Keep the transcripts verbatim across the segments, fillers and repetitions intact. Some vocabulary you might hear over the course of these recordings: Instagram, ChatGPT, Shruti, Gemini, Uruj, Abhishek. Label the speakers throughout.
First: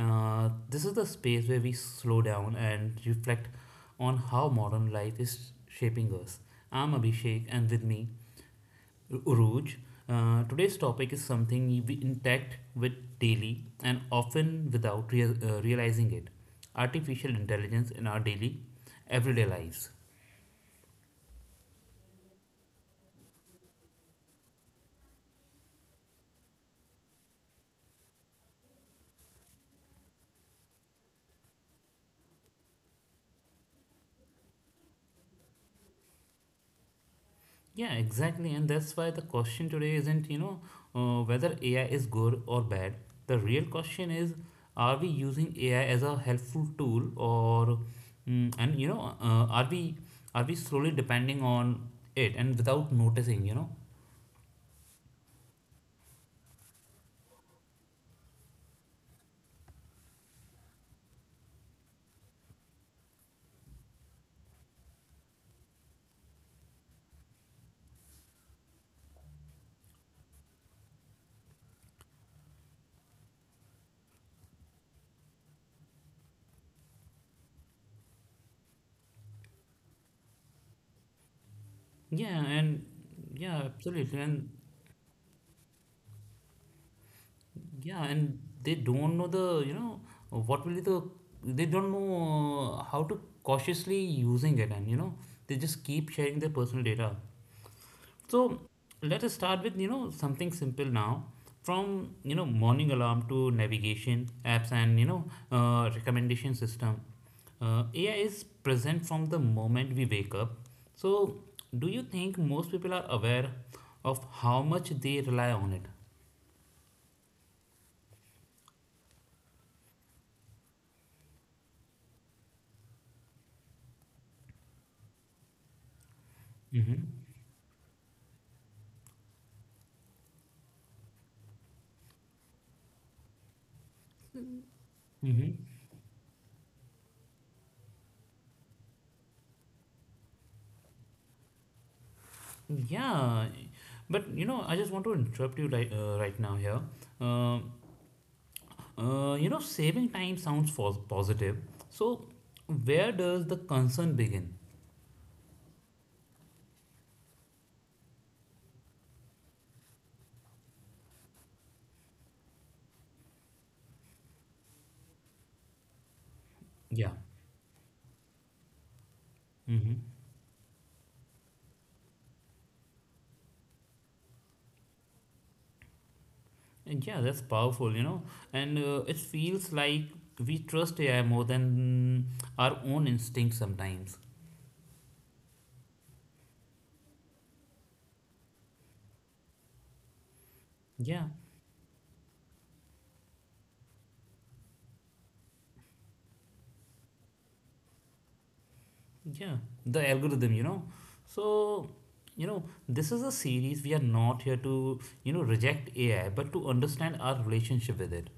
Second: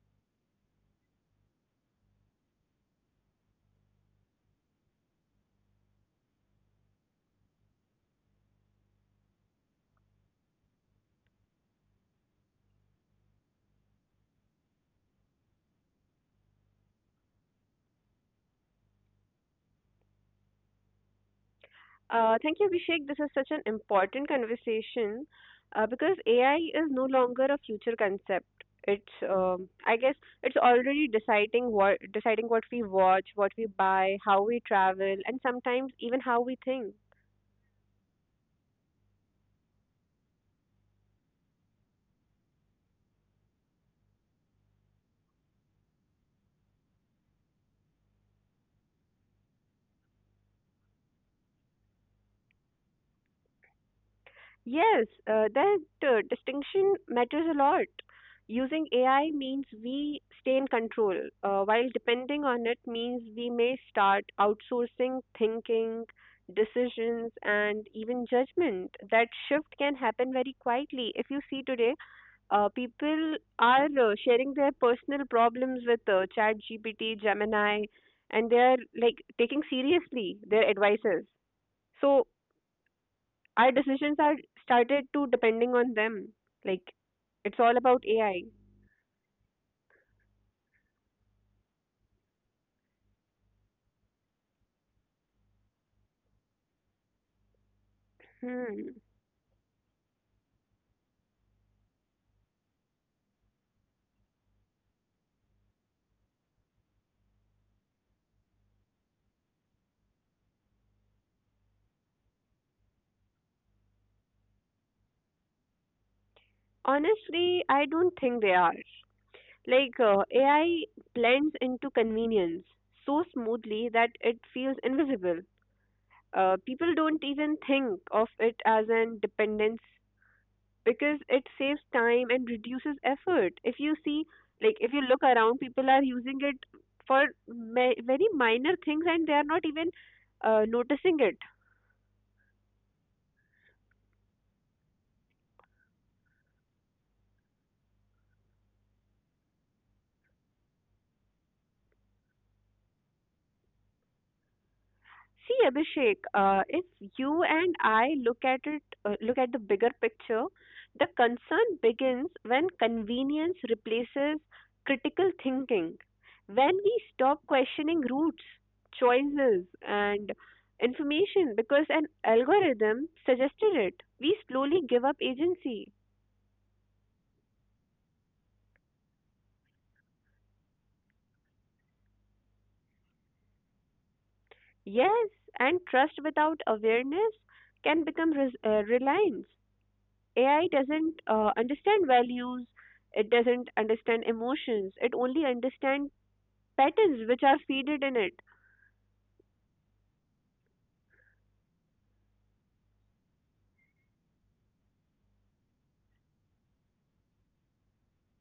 Speaker 1: Uh, this is the space where we slow down and reflect on how modern life is shaping us. I'm Abhishek, and with me, Uruj. Uh, today's topic is something we interact with daily and often without real, uh, realizing it artificial intelligence in our daily, everyday lives.
Speaker 2: Uh, thank you, Abhishek. This is such an important conversation uh, because A I is no longer a future concept. It's, um I guess, it's already deciding what deciding what we watch, what we buy, how we travel, and sometimes even how we think.
Speaker 1: Yeah, exactly. And that's why the question today isn't, you know, uh, whether A I is good or bad. The real question is, are we using A I as a helpful tool or, mm, and you know, uh, are we are we slowly depending on it and without noticing, you know?
Speaker 2: Yes, uh, that uh, distinction matters a lot. Using A I means we stay in control, uh, while depending on it means we may start outsourcing thinking, decisions, and even judgment. That shift can happen very quietly. If you see today, uh, people are uh, sharing their personal problems with uh, ChatGPT, Gemini, and they are like taking seriously their advices. So
Speaker 1: Yeah, and yeah,
Speaker 2: our decisions
Speaker 1: absolutely.
Speaker 2: are
Speaker 1: And
Speaker 2: started to depending on them. Like it's all
Speaker 1: yeah,
Speaker 2: about
Speaker 1: and
Speaker 2: A I.
Speaker 1: they don't know the, you know, what will be the, they don't know uh, how to cautiously using it, and you know, they just keep sharing their personal data. So
Speaker 2: Hmm.
Speaker 1: let us start with you know something simple now. From you know morning alarm to navigation apps and you know uh, recommendation system, uh, A I is present from the moment we wake up. So do you think most people are aware of how much they rely on it?
Speaker 2: Honestly, I don't think they are. Like uh, A I blends into convenience so smoothly that it feels invisible. Uh, people
Speaker 1: Mm-hmm.
Speaker 2: don't even think of it as an dependence because it saves time and reduces effort. If you see, like, if you look
Speaker 1: Mm-hmm.
Speaker 2: around, people are using it for ma- very minor things and they are not even uh, noticing it.
Speaker 1: Yeah, but you know I just want to interrupt you right, uh, right now here. Um Uh, you know, saving time sounds pos- positive. So, where does the concern begin?
Speaker 2: See, Abhishek, uh, if you and I look at it, uh, look at the bigger picture. The concern begins when convenience replaces critical thinking, when we
Speaker 1: Yeah.
Speaker 2: stop questioning routes, choices,
Speaker 1: Mm-hmm.
Speaker 2: and information because an algorithm suggested it. We slowly give up agency.
Speaker 1: And yeah, that's powerful, you know. And uh, it feels like we trust A I more than our own instinct sometimes.
Speaker 2: Yes, and trust without awareness can become res- uh, reliance. A I doesn't
Speaker 1: Yeah.
Speaker 2: uh, understand values, it doesn't understand emotions, it only understands patterns which are feeded in it.
Speaker 1: Yeah. The algorithm, you know. So, you know, this is a series. We are not here to, you know, reject A I, but to understand our relationship with it.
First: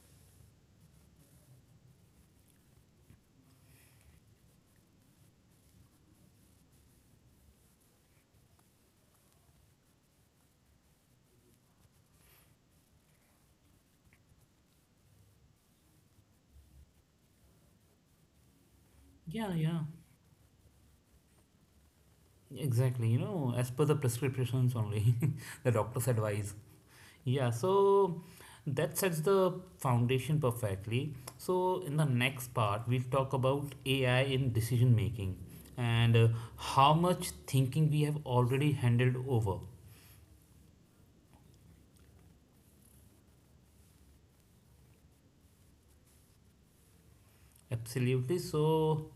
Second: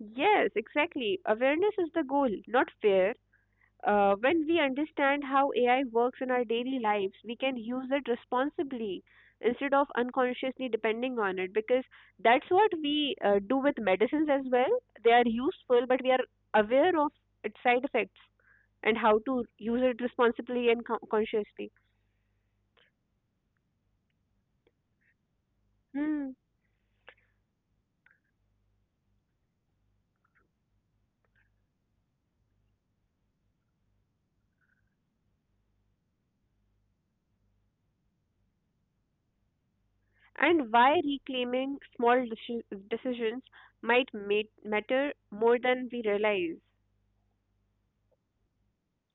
Speaker 2: Yes, exactly. Awareness is the goal, not fear. Uh, when we understand how A I works in our daily lives, we can use it responsibly instead of unconsciously depending on it, because that's what we uh, do with medicines as well. They are useful, but we are aware of its side effects and how to
Speaker 1: Yeah,
Speaker 2: use
Speaker 1: yeah,
Speaker 2: it responsibly and co- consciously.
Speaker 1: exactly. You know, as per the prescriptions only, the doctor's
Speaker 2: Hmm.
Speaker 1: advice. Yeah, so that sets the foundation perfectly. So, in the next part, we'll talk about A I in decision making and uh, how much thinking we have already handled over.
Speaker 2: And why reclaiming small deci- decisions might ma- matter more than we realize.
Speaker 1: Absolutely. So,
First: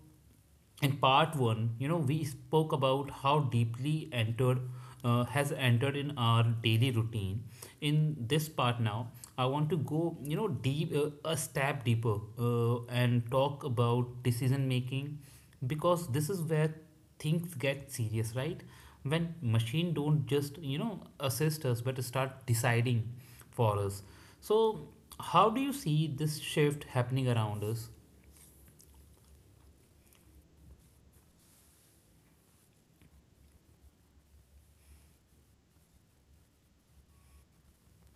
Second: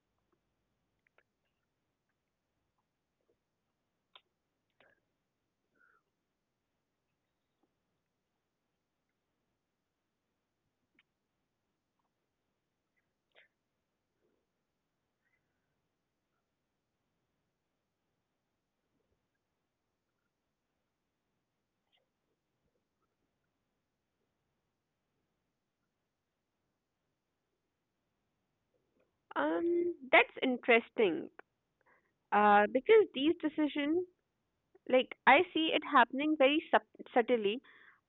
Speaker 1: in part one, you know, we spoke about how deeply entered uh, has entered in our daily routine. In this part now, I want to go, you know, deep uh, a step deeper uh, and talk about decision making because this is where things get serious, right? When machine don't just you know assist us but start deciding for us. So, how do you see this shift happening around us?
Speaker 2: Um, that's interesting. Uh, because these decisions, like, I see it happening very sub- subtly,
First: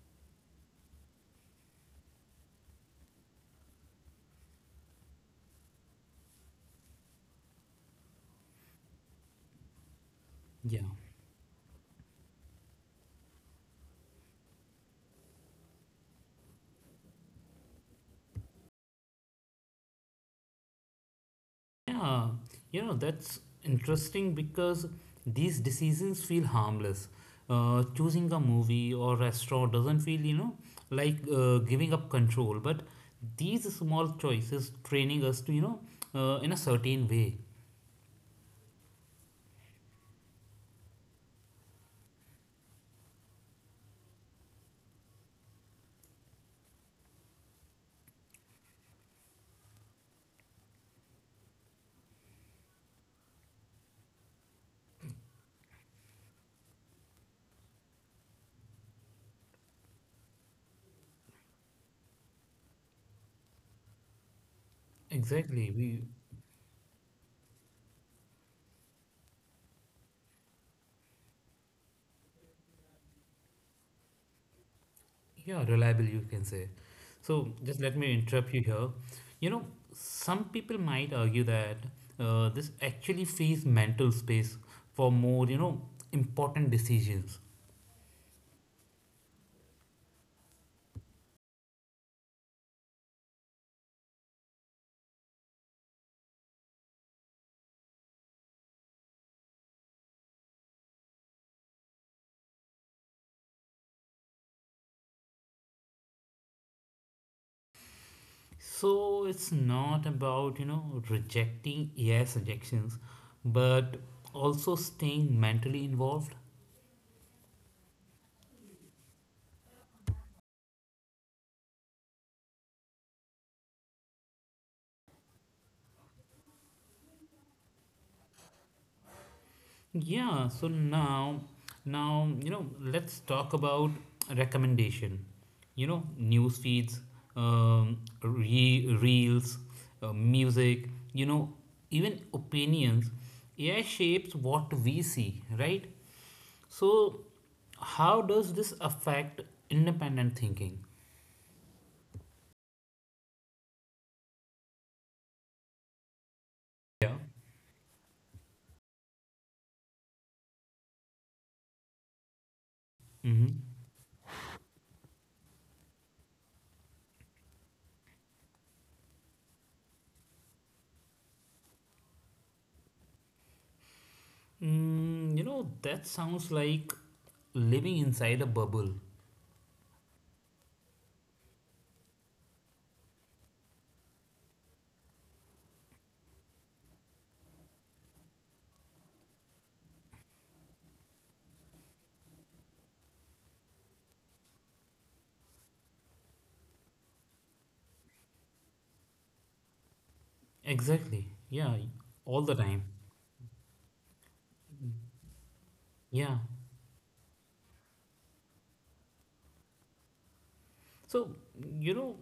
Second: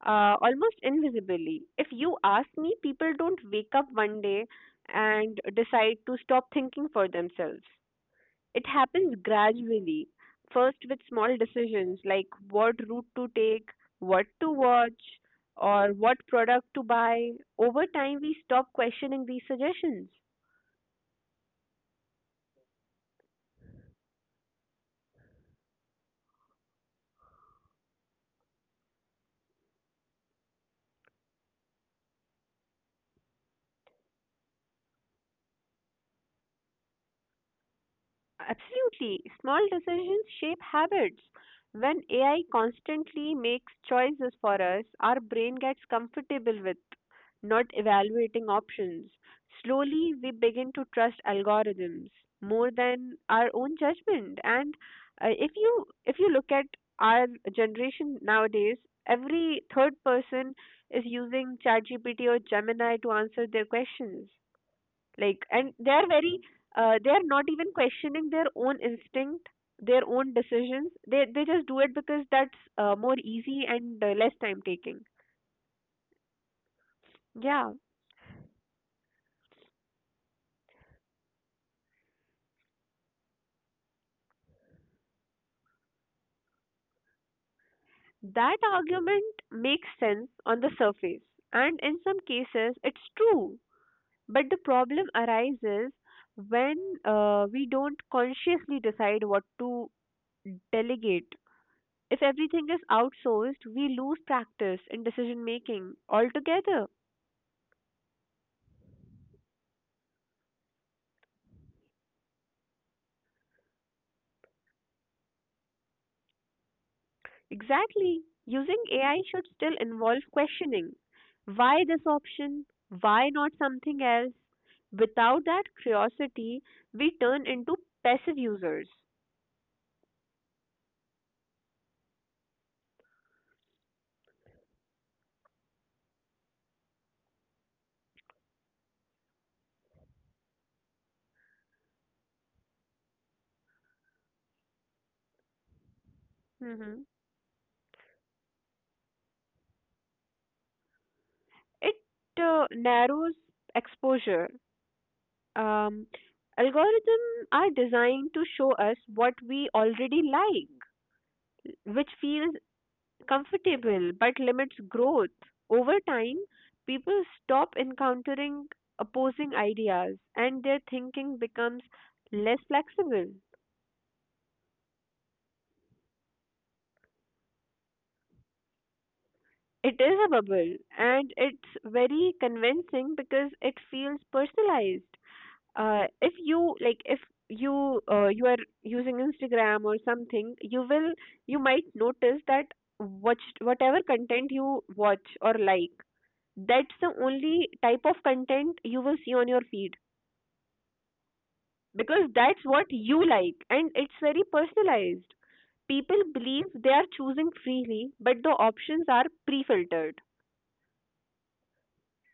Speaker 2: uh, almost invisibly. If you ask me, people don't wake up one day and decide to stop thinking for themselves. It happens gradually, first
Speaker 1: Yeah.
Speaker 2: with small decisions like what route to take, what to watch, or what product to buy. Over time, we stop questioning these suggestions.
Speaker 1: Yeah, you know, that's interesting because these decisions feel harmless. Uh, choosing a movie or restaurant doesn't feel, you know, like uh, giving up control. But these small choices training us to, you know, uh, in a certain way.
Speaker 2: Absolutely. Small decisions shape habits. When A I constantly makes choices for us, our brain gets comfortable with not evaluating options. Slowly, we begin to trust algorithms more than our own judgment. And uh, if you if you look at our generation nowadays, every third person is using ChatGPT or Gemini to answer their questions, like, and
Speaker 1: Exactly.
Speaker 2: they're
Speaker 1: We,
Speaker 2: very uh, they're not even questioning their own instinct, their own decisions. They they just do it because that's uh, more easy and uh, less time taking.
Speaker 1: yeah, reliable, you can say. So
Speaker 2: Yeah,
Speaker 1: just let me interrupt you here. You know, some people might argue that uh, this actually frees mental space for more, you know, important decisions.
Speaker 2: that argument makes sense on the surface, and in some cases it's true, but the problem arises when uh, we don't consciously decide what to delegate. If everything is outsourced, we lose practice in decision making altogether.
Speaker 1: So it's not about, you know, rejecting A I suggestions, but also staying mentally involved.
Speaker 2: Exactly. Using A I should still involve questioning why this option, why not something else. Without that curiosity, we turn into passive users.
Speaker 1: Yeah, so now now, you know, let's talk about recommendation. You know, news feeds, um, re- reels, uh, music, you know, even opinions. A I shapes what we see, right?
Speaker 2: Hmm
Speaker 1: So how does this affect independent thinking?
Speaker 2: It uh, narrows exposure. Um,
Speaker 1: Yeah.
Speaker 2: algorithms are designed to show us what we already like, which feels
Speaker 1: Mm-hmm.
Speaker 2: comfortable but limits growth. Over time, people stop encountering opposing ideas and their thinking becomes less flexible.
Speaker 1: Mm, you know, that sounds like living inside a bubble.
Speaker 2: It is a bubble and it's very convincing because it feels personalized. Uh, if you like, if you uh, you are using Instagram or something, you will, you might notice that what whatever content you watch or like, that's the only type of content you will see on your feed,
Speaker 1: Exactly. Yeah,
Speaker 2: because
Speaker 1: all
Speaker 2: that's
Speaker 1: the
Speaker 2: what
Speaker 1: time.
Speaker 2: you like and it's very personalized. People
Speaker 1: Yeah.
Speaker 2: believe they are choosing freely, but the options are pre filtered.
Speaker 1: So, you know,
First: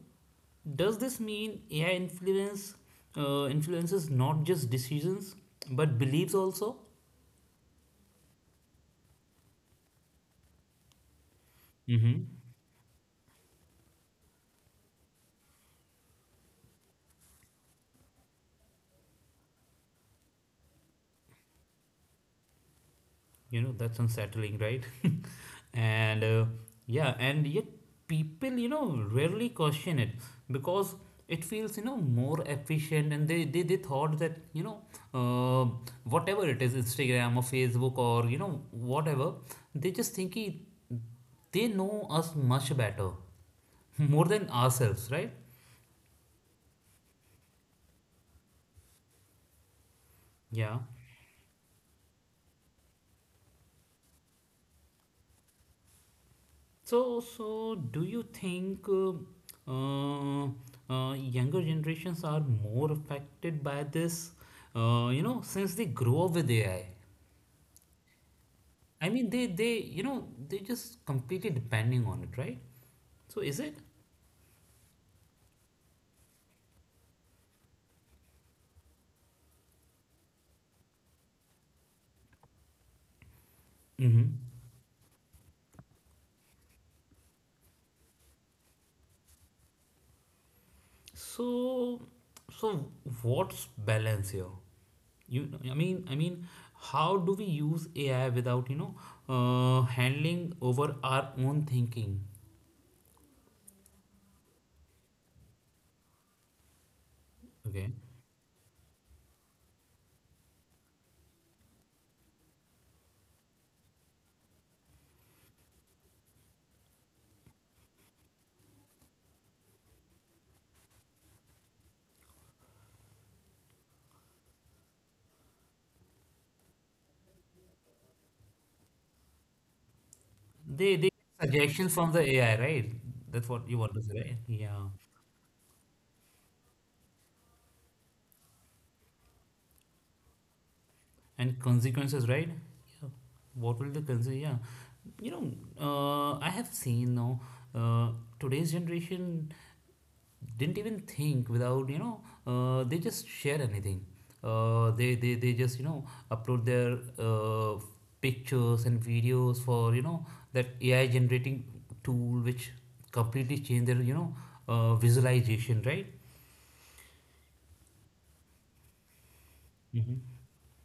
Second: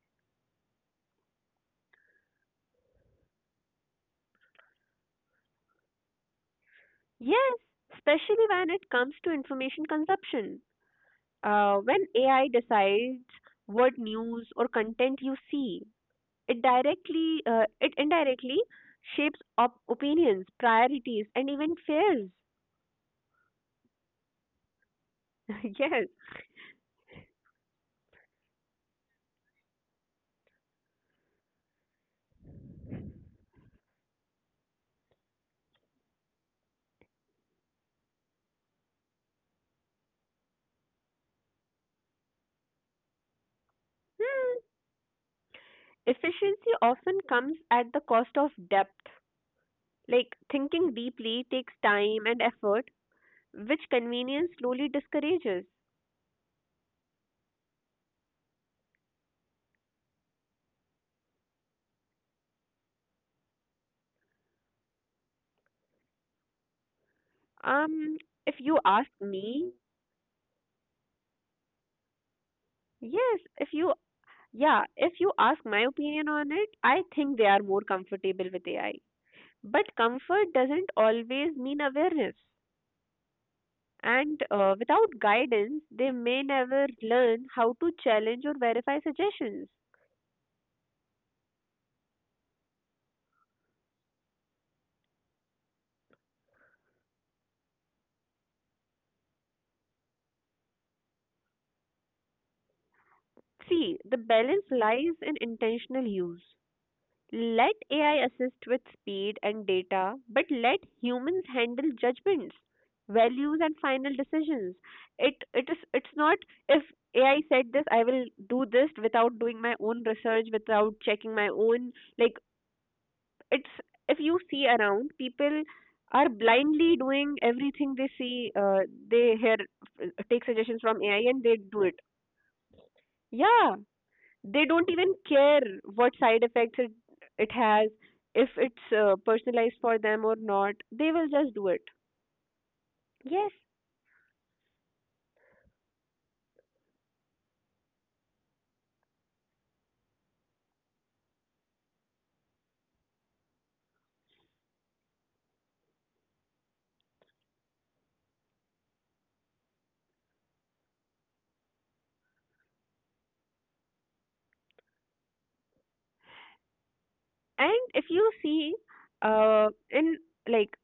Speaker 1: does this mean A I influence uh, influences not just decisions but beliefs also?
Speaker 2: Yes, especially when it comes to information consumption. Uh, when A I decides what news or content you see, it directly, uh, it indirectly shapes op- opinions, priorities, and even fears.
Speaker 1: You know that's unsettling, right?
Speaker 2: yes.
Speaker 1: And uh, yeah, and yet people you know rarely question it because it feels you know more efficient, and they they, they thought that you know uh, whatever it is Instagram or Facebook or you know whatever, they just think he, they know us much better more than ourselves, right?
Speaker 2: Efficiency often comes at the cost of depth. Like,
Speaker 1: Yeah.
Speaker 2: thinking deeply takes time and effort, which convenience slowly discourages.
Speaker 1: So, so do you think uh, uh, uh, younger generations are more affected by this? Uh, you know, since they grow up with A I,
Speaker 2: Um, if you
Speaker 1: I I
Speaker 2: ask
Speaker 1: mean, they they
Speaker 2: me,
Speaker 1: you know they just completely depending on it, right? So
Speaker 2: yes,
Speaker 1: is
Speaker 2: if
Speaker 1: it?
Speaker 2: you, yeah, if you ask my opinion on it, I think they are more comfortable with A I. But comfort doesn't always mean awareness.
Speaker 1: Mm-hmm.
Speaker 2: And uh, without guidance, they may never learn how to challenge or verify suggestions.
Speaker 1: So, so what's balance here? You, I mean, I mean, how do we use A I without you know uh, handling over our own thinking?
Speaker 2: See, the balance lies in intentional use. Let
Speaker 1: Okay.
Speaker 2: A I assist with speed and data, but let humans handle judgments, values, and final decisions. It it is it's not if A I said this, I will do this without doing my own research, without checking my own, like, it's, if you see around, people are blindly doing everything they see, uh, they hear, uh, take suggestions
Speaker 1: They
Speaker 2: from
Speaker 1: they
Speaker 2: A I and
Speaker 1: get
Speaker 2: they do it.
Speaker 1: suggestions from the A I, right? That's what
Speaker 2: Yeah,
Speaker 1: you want to say, right?
Speaker 2: they
Speaker 1: Yeah.
Speaker 2: don't even care what side effects it it has, if it's uh, personalized for them or not, they will just
Speaker 1: And
Speaker 2: do it.
Speaker 1: consequences, right? Yeah.
Speaker 2: Yes,
Speaker 1: What will the consequence? Yeah. You know, uh, I have seen now uh, today's generation didn't even think without you know uh, they just share anything. Uh, they, they they just you know upload their uh, pictures and videos for you know that A I generating tool which completely change their you know uh, visualization, right?
Speaker 2: and if you see uh, in like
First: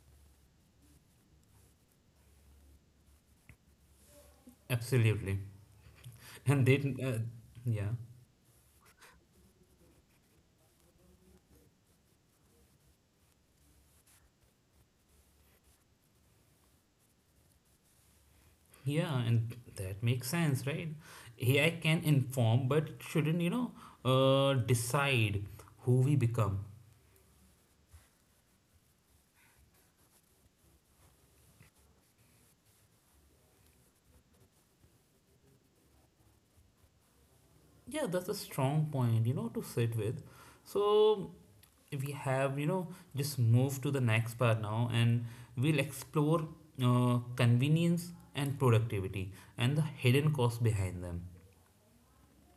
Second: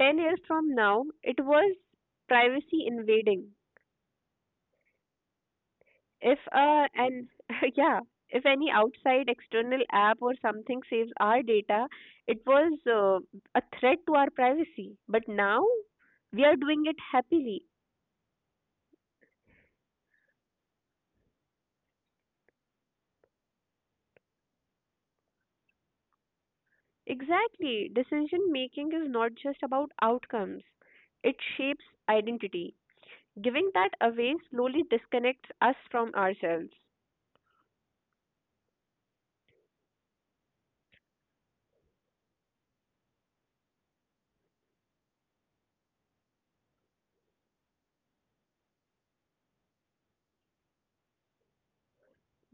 Speaker 2: ten years from now, it was privacy invading.
Speaker 1: Absolutely.
Speaker 2: If
Speaker 1: And
Speaker 2: uh
Speaker 1: then, uh,
Speaker 2: and
Speaker 1: yeah,
Speaker 2: yeah, if any outside external app or something saves our data, it was uh, a threat to our privacy, but now we are doing it happily.
Speaker 1: yeah, and that makes sense, right? A I can inform, but shouldn't, you know, uh, decide who we become.
Speaker 2: Exactly. Decision making is not just about outcomes, it shapes identity. Giving that away slowly disconnects us from ourselves,
Speaker 1: Yeah, that's a strong point, you know, to sit with. So we have, you know, just move to the next part now, and we'll explore uh, convenience and productivity and the hidden cost behind them.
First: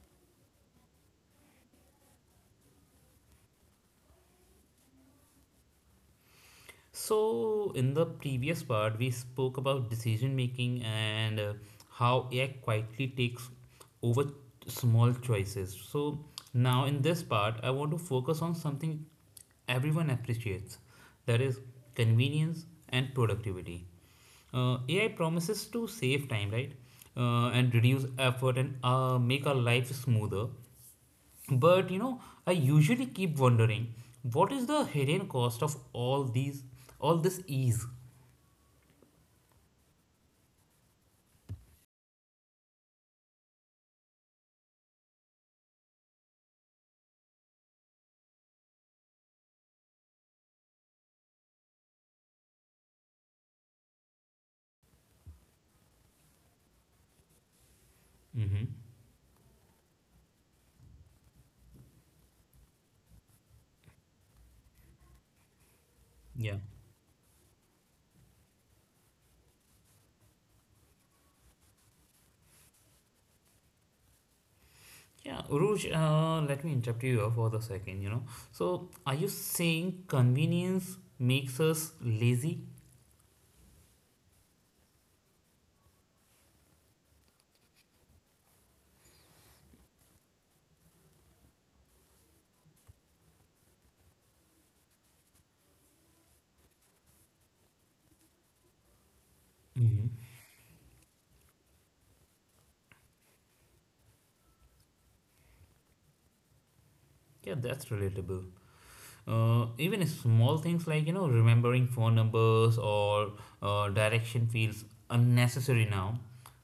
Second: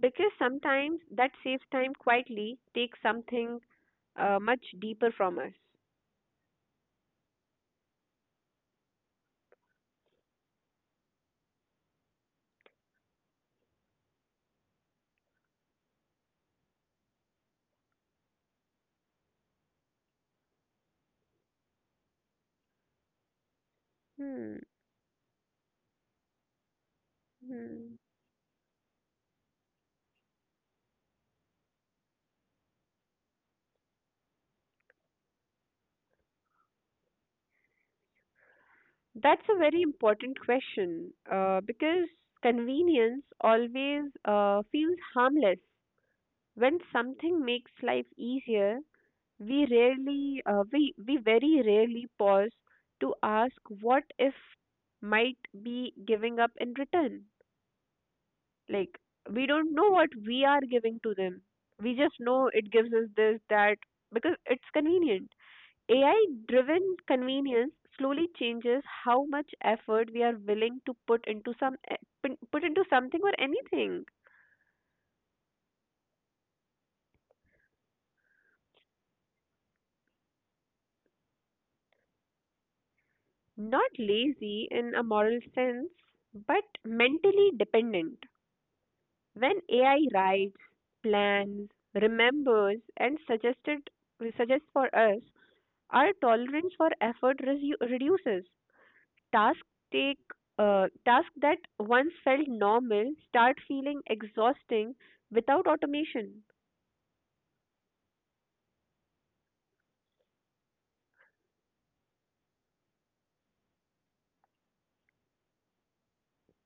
Speaker 2: because sometimes that saves time quietly takes something uh, much deeper from us.
Speaker 1: So, in the previous part, we spoke about decision making and uh, how A I quietly takes over small choices. So, now in this part, I want to focus on something everyone appreciates, that is, convenience and productivity.
Speaker 2: Hmm.
Speaker 1: Uh, A I promises to save time, right? Uh, and
Speaker 2: Hmm.
Speaker 1: reduce effort and uh, make our life smoother. But you know, I usually keep wondering what is the hidden cost of all these, all this ease?
Speaker 2: That's a very important question uh, because convenience always uh, feels harmless. When something makes life easier, we rarely uh, we we very rarely pause to ask what if might be giving up in return.
Speaker 1: Mm-hmm.
Speaker 2: Like, we don't know what we are giving to them, we just know it gives us this that, because it's convenient. AI
Speaker 1: Yeah.
Speaker 2: driven convenience slowly changes how much effort we are willing to put into some eh, put put into something or anything.
Speaker 1: Yeah, Uruj, uh, let me interrupt you for the second, you know. So, are you saying convenience makes us lazy?
Speaker 2: Not lazy in a moral sense, but mentally dependent. When A I writes, plans, remembers, and suggested, suggests for us, our tolerance for effort resu- reduces. Tasks
Speaker 1: Mm-hmm.
Speaker 2: take uh, tasks that once felt normal start feeling exhausting without automation.
Speaker 1: Yeah, that's relatable. Uh, even small things like, you know, remembering phone numbers or uh, direction feels unnecessary now.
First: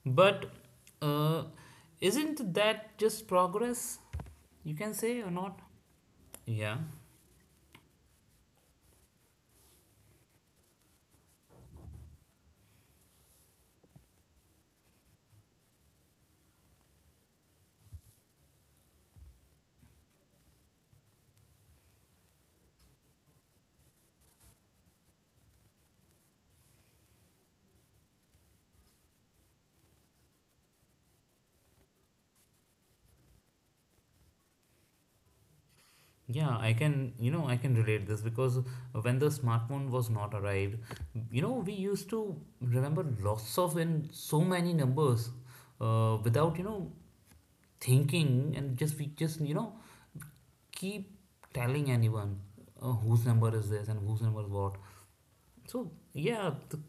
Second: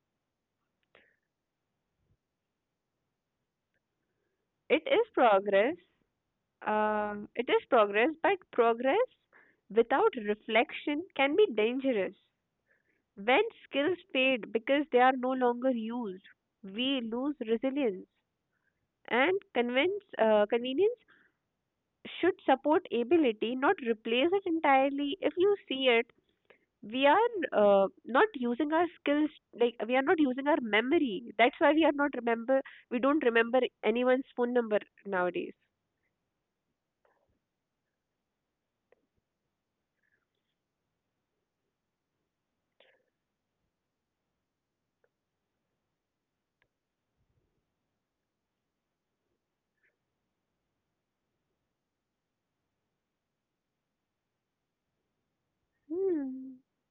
Speaker 1: But uh, isn't that just progress? You
Speaker 2: It
Speaker 1: can
Speaker 2: is
Speaker 1: say or not.
Speaker 2: progress.
Speaker 1: Yeah,
Speaker 2: Uh, it is progress, but progress without reflection can be dangerous. When skills fade because they are no longer used, we lose resilience. And convince, uh, convenience should support ability, not replace it entirely. If you see it, we are uh, not using our skills, like we are not using our memory. That's why we are not remember. We don't remember anyone's phone number nowadays.
Speaker 1: yeah, I can, you know, I can relate this because when the smartphone was not arrived, you know, we used to remember lots of and so many numbers uh, without, you know, thinking and just we just, you know, keep telling anyone uh, whose number is this and whose number is what. So, yeah,
Speaker 2: Hmm.
Speaker 1: the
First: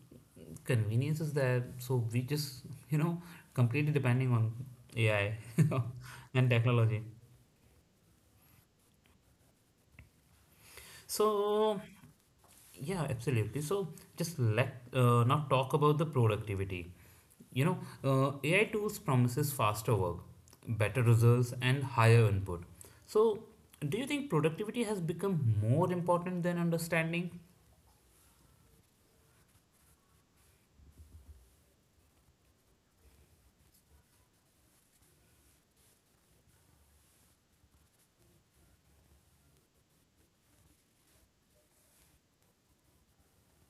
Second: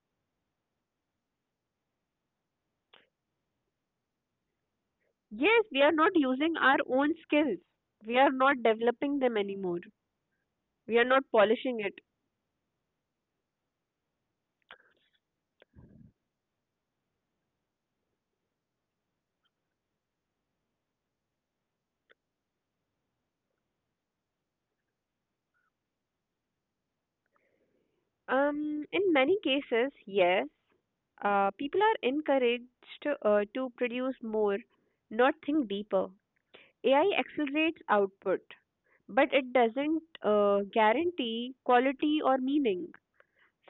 Speaker 1: convenience is there. So, we just, you know, completely depending on A I
Speaker 2: Yes, we are not
Speaker 1: and
Speaker 2: using our
Speaker 1: technology.
Speaker 2: own skills. We are not developing them anymore. We are not
Speaker 1: So,
Speaker 2: polishing it.
Speaker 1: yeah, absolutely. So just let uh, not talk about the productivity. You know, uh, A I tools promises faster work, better results, and higher input. So, do you think productivity has become more important than understanding?
Speaker 2: Um, in many cases, yes. Uh, people are encouraged uh, to produce more, not think deeper. A I accelerates output, but it doesn't uh, guarantee quality or meaning.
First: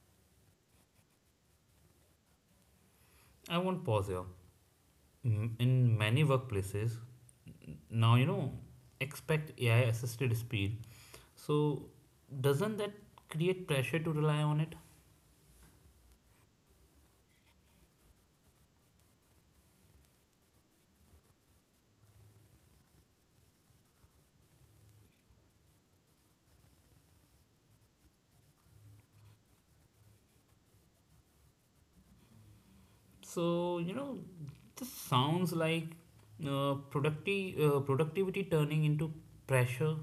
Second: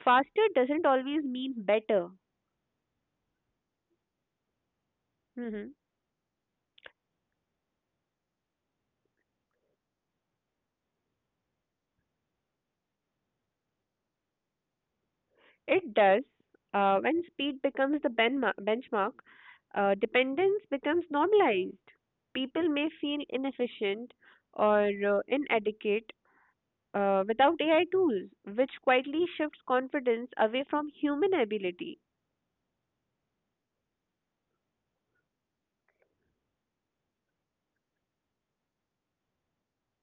Speaker 2: Faster doesn't always mean better.
Speaker 1: I won't pause here. M-
Speaker 2: Hmm
Speaker 1: In many workplaces, n- now you know, expect A I assisted speed. So, doesn't that create pressure to rely on it?
Speaker 2: It does. Uh, when speed becomes the benma- benchmark, uh, dependence becomes normalized. People may feel inefficient or uh, inadequate uh, without A I tools, which quietly shifts confidence away from human ability.
Speaker 1: So, you know, this sounds like uh, producti- uh, productivity turning into pressure.